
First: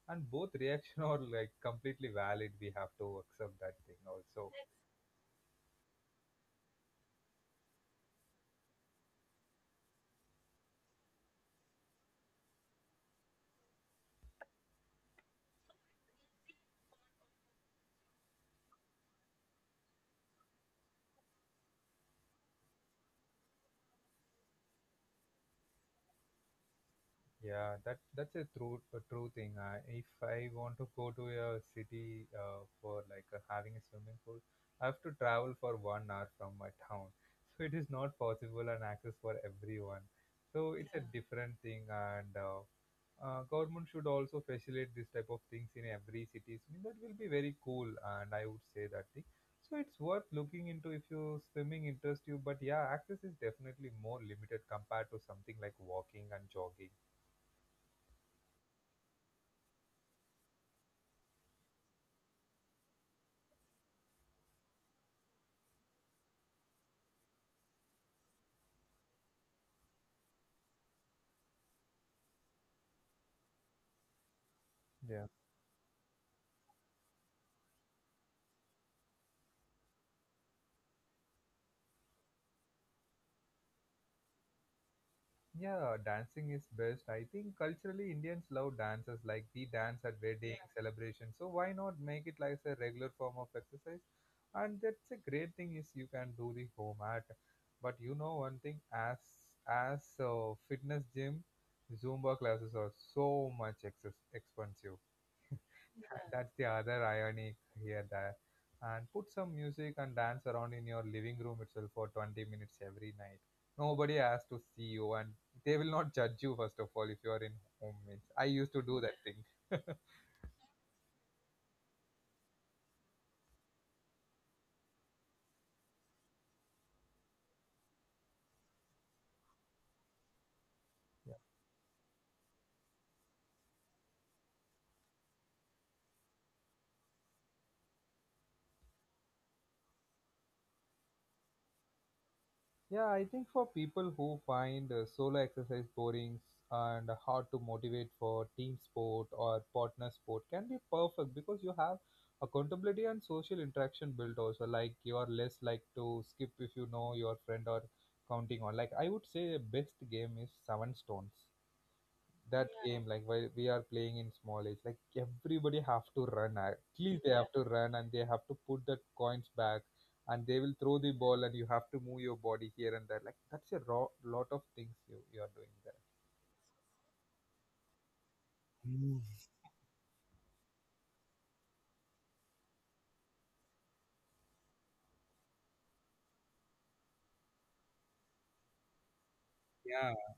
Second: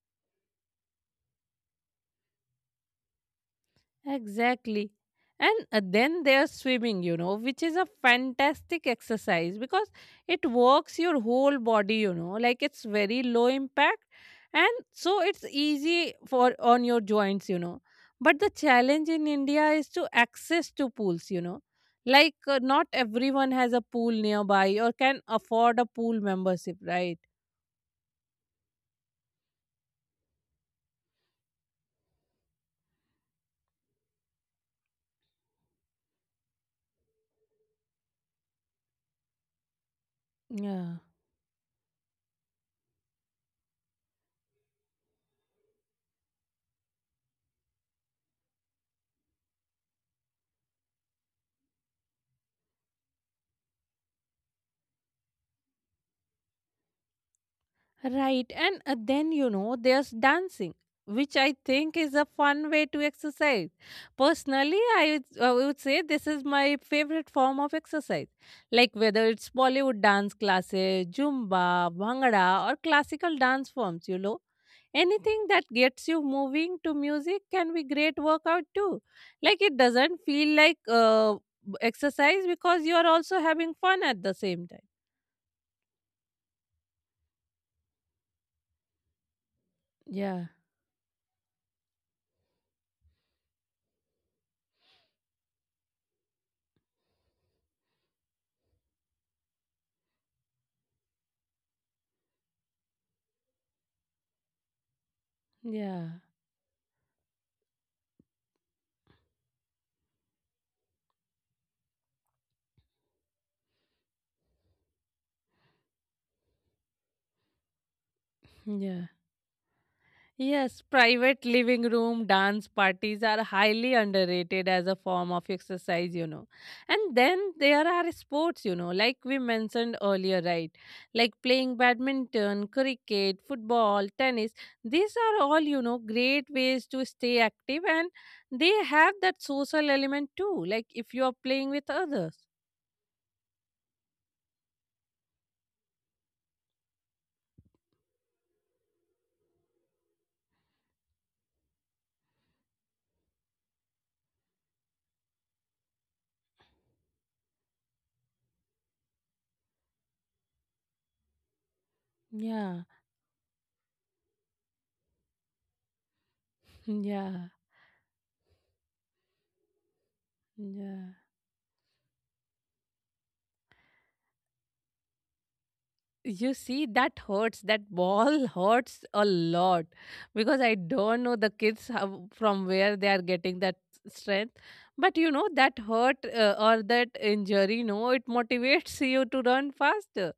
S1: And both reaction are like completely valid. We have to accept that thing also.
S2: Exactly. And then there's swimming, you know, which is a fantastic exercise because it works your whole body, you know, like it's very low impact. And so it's easy for on your joints, you know. But the challenge in India is to access to pools, you know. Like not everyone has a pool nearby or can afford a pool membership, right?
S1: Yeah, that's a true thing. If I want to go to a city for like having a swimming pool, I have to travel for 1 hour from my town, so it is not possible and access for everyone. So it's
S2: Yeah.
S1: a different thing, and government should also facilitate this type of things in every city. So that will be very cool, and I would say that thing. So it's worth looking into if you swimming interests you, but yeah, access is definitely more limited compared to something like walking and jogging.
S2: Right, and then you know there's dancing, which I think is a fun way to exercise. Personally, I would say this is my favorite form of exercise. Like whether it's Bollywood dance classes, Zumba, Bhangra, or classical dance forms, you know.
S1: Yeah.
S2: Anything that gets you moving to music can be great workout too. Like it doesn't feel like exercise because you are also having fun at the same time.
S1: Yeah, dancing is best. I think culturally Indians love dances like we dance at
S2: Yeah,
S1: wedding celebration. So why not make it like a regular form of exercise? And that's a great thing is you can do the home at. But you know one thing as fitness gym, Zumba classes are so much expensive.
S2: yeah,
S1: That's the other irony here. There, and put some music and dance around in your living room itself for 20 minutes every night. Nobody has to see you and they will not judge you first of all if you are in home means. I used to do
S2: yeah.
S1: that thing.
S2: Yes, private living room dance parties are highly underrated as a form of exercise, you know. And then there are sports, you know, like we mentioned earlier, right? Like playing badminton, cricket, football, tennis. These are all, you know, great ways to stay active and they have that social element too, like if you are playing with others.
S1: Yeah, I think for people who find solo exercise boring and hard to motivate for team sport or partner sport can be perfect because you have accountability and social interaction built also like you are less like to skip if you know your friend or counting on. Like I would say best game is seven stones. That
S2: Yeah,
S1: game like while we are playing in small age like everybody have to run, at least they
S2: yeah,
S1: have to run and they have to put the coins back and they will throw
S2: yeah.
S1: the ball and you have to move your body here and there. Like that's a raw, lot of things you are doing there.
S2: You see, that hurts. That ball hurts
S1: Mm.
S2: a lot because I don't know the kids how, from where they are getting that strength. But you know, that hurt or that injury, no, it motivates you to run
S1: Yeah,
S2: faster.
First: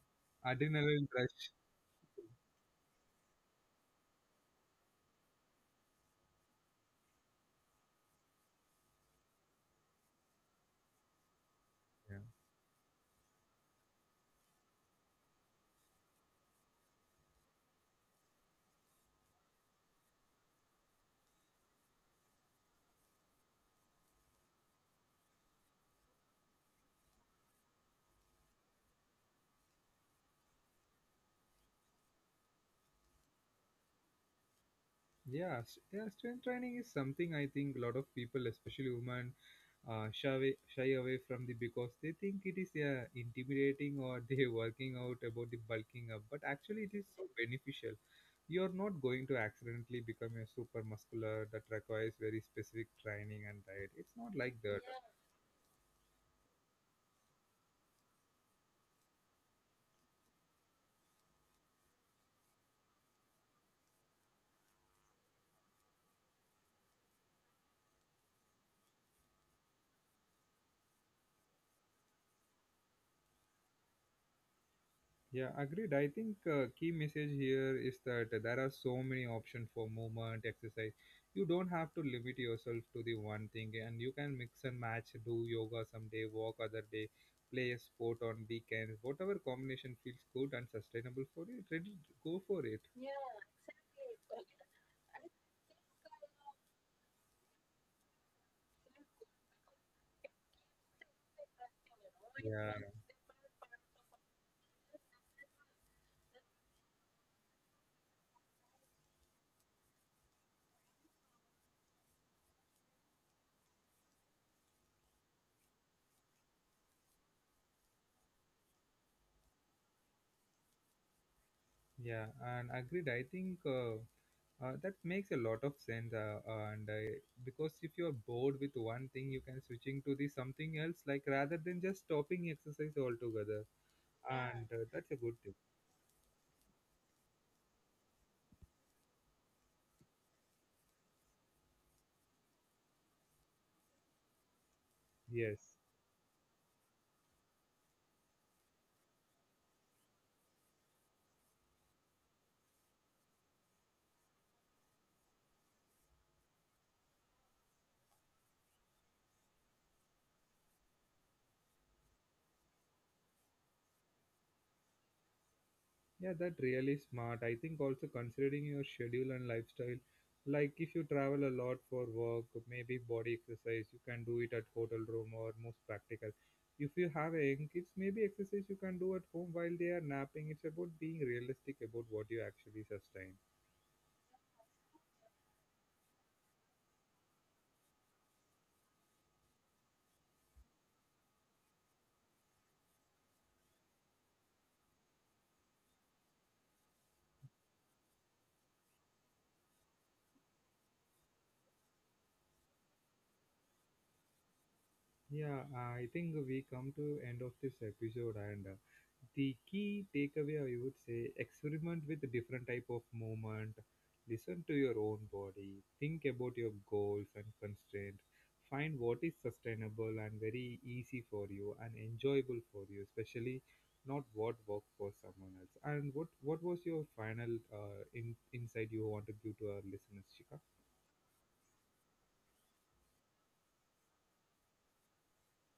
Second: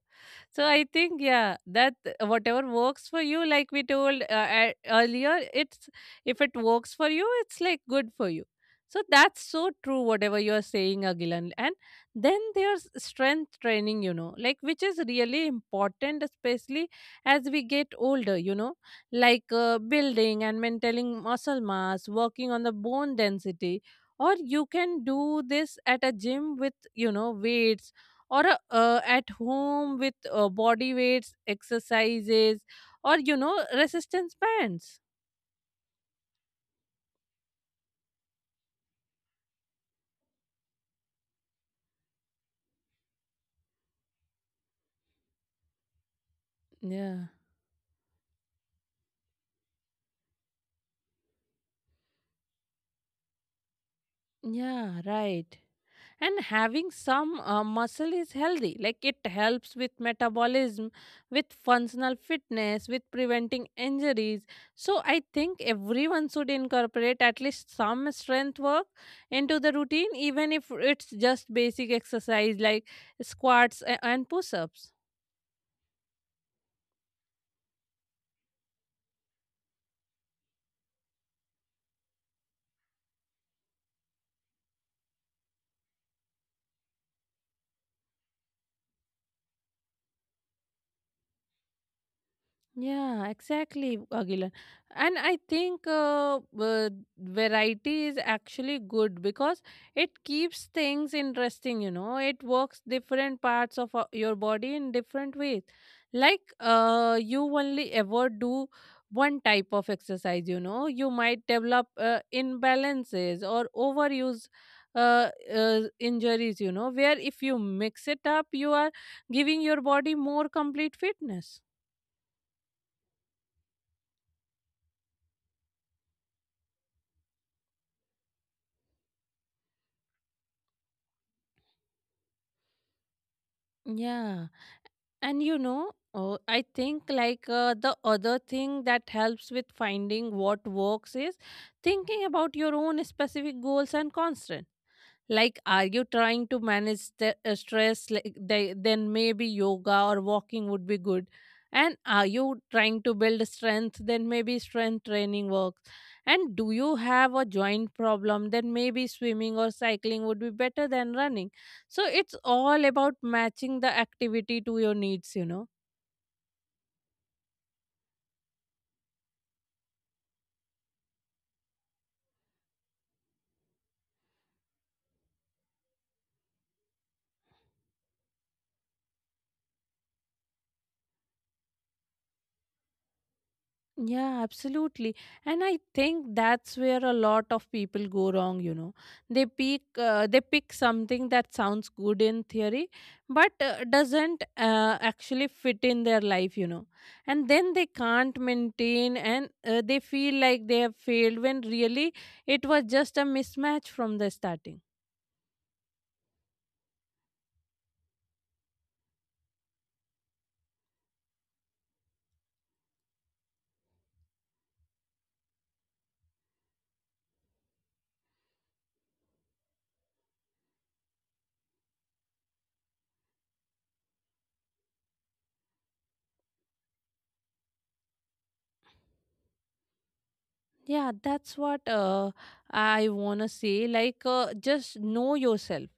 S2: So I
S1: adrenaline
S2: think
S1: rush.
S2: yeah, that whatever works for you, like we told earlier, it's if it works for you, it's like good for you. So that's so true, whatever you are saying, Agilan. And
S1: Yeah,
S2: then there's strength training, you know, like which is really important, especially as we get older, you know, like building and maintaining muscle mass, working on the bone density, or you can do this at a gym with, you know, weights or at home with body weights exercises or you know resistance bands.
S1: yeah, yeah, strength training is something I think a lot of people especially women shy away from the because they think it is intimidating or they working out about the bulking up, but actually it is so
S2: Yeah.
S1: beneficial. You're not going to accidentally become a super muscular that requires very specific training and diet. It's not like that.
S2: Yeah, right. And having some muscle is healthy. Like it helps with metabolism, with functional fitness, with preventing injuries. So I think everyone should incorporate at least some strength work into the routine, even if it's just basic exercise like squats and push-ups.
S1: Yeah, agreed. I think key message here is that there are so many options for movement, exercise. You don't have to limit yourself to the one thing, and you can mix and match, do yoga someday, walk other day, play a sport on weekends. Whatever combination feels good and sustainable for you, ready, go for it.
S2: Yeah, exactly, Agilan. And I think variety is actually good because it keeps things interesting, you know. It
S1: Yeah.
S2: works different parts of your body in different ways. Like you only ever do one type of exercise, you know. You might develop imbalances or overuse uh, injuries, you know, where if you mix it up, you are giving your body more complete fitness.
S1: Yeah, and agreed. I think that makes a lot of sense. And Because if you are bored with one thing, you can switching to the something else, like rather than just stopping exercise altogether.
S2: Yeah.
S1: And that's a
S2: And
S1: good
S2: you
S1: tip.
S2: know, I think the other thing that helps with finding what works is thinking about your own specific goals and constraints. Like
S1: Yes.
S2: are you trying to manage the stress, like they, then maybe yoga or walking would be good, and are you trying to build strength, then maybe strength training works, and do you have a joint problem, then maybe swimming or cycling would be better than running. So it's all about matching the activity to your needs, you know.
S1: Yeah, that really smart. I think also considering your schedule and lifestyle, like if you travel a lot for work, maybe body exercise, you can do it at hotel room or most practical. If you have a young kids, maybe exercise you can do at home while they are napping. It's about being realistic about what you actually sustain.
S2: Yeah, absolutely. And I think that's where a lot of people go wrong, you know. They pick something that sounds good in theory but doesn't actually fit in their life, you know. And then they can't maintain and they feel like they have failed when really it was just a mismatch from the starting.
S1: Yeah, I think we come to end of this episode and the key takeaway I would say experiment with a different type of movement, listen to your own body, think about your goals and constraints, find what is sustainable and very easy for you and enjoyable for you, especially not what works for someone else. And what was your final insight you want to give to our listeners, Shika?
S2: Yeah, that's what I want to say. Like just know yourself.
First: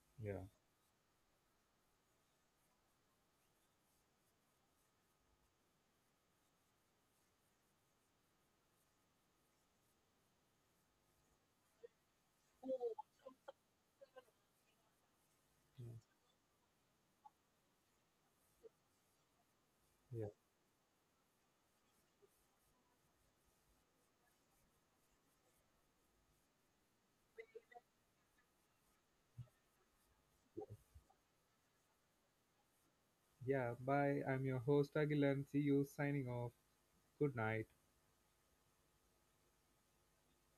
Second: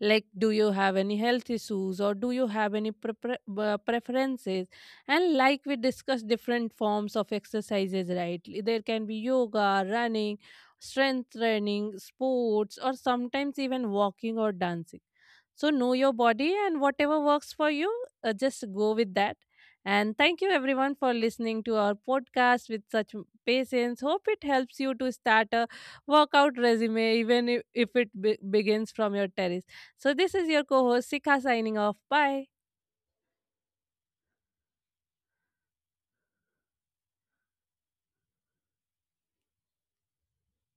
S2: Like
S1: Yeah.
S2: do you have any health issues or do you have any preferences, and like we discussed different forms of exercises, right? There can be yoga, running, strength training, sports, or sometimes even walking or dancing. So know your body and whatever works for you, just go with that. And
S1: Yeah.
S2: thank you everyone for listening to our podcast with such patience. Hope it helps you to start a workout resume, even if it begins from your terrace. So, this is your co host, Sika, signing off. Bye.
S1: Yeah, bye. I'm your host, Agilan. See you signing off. Good night.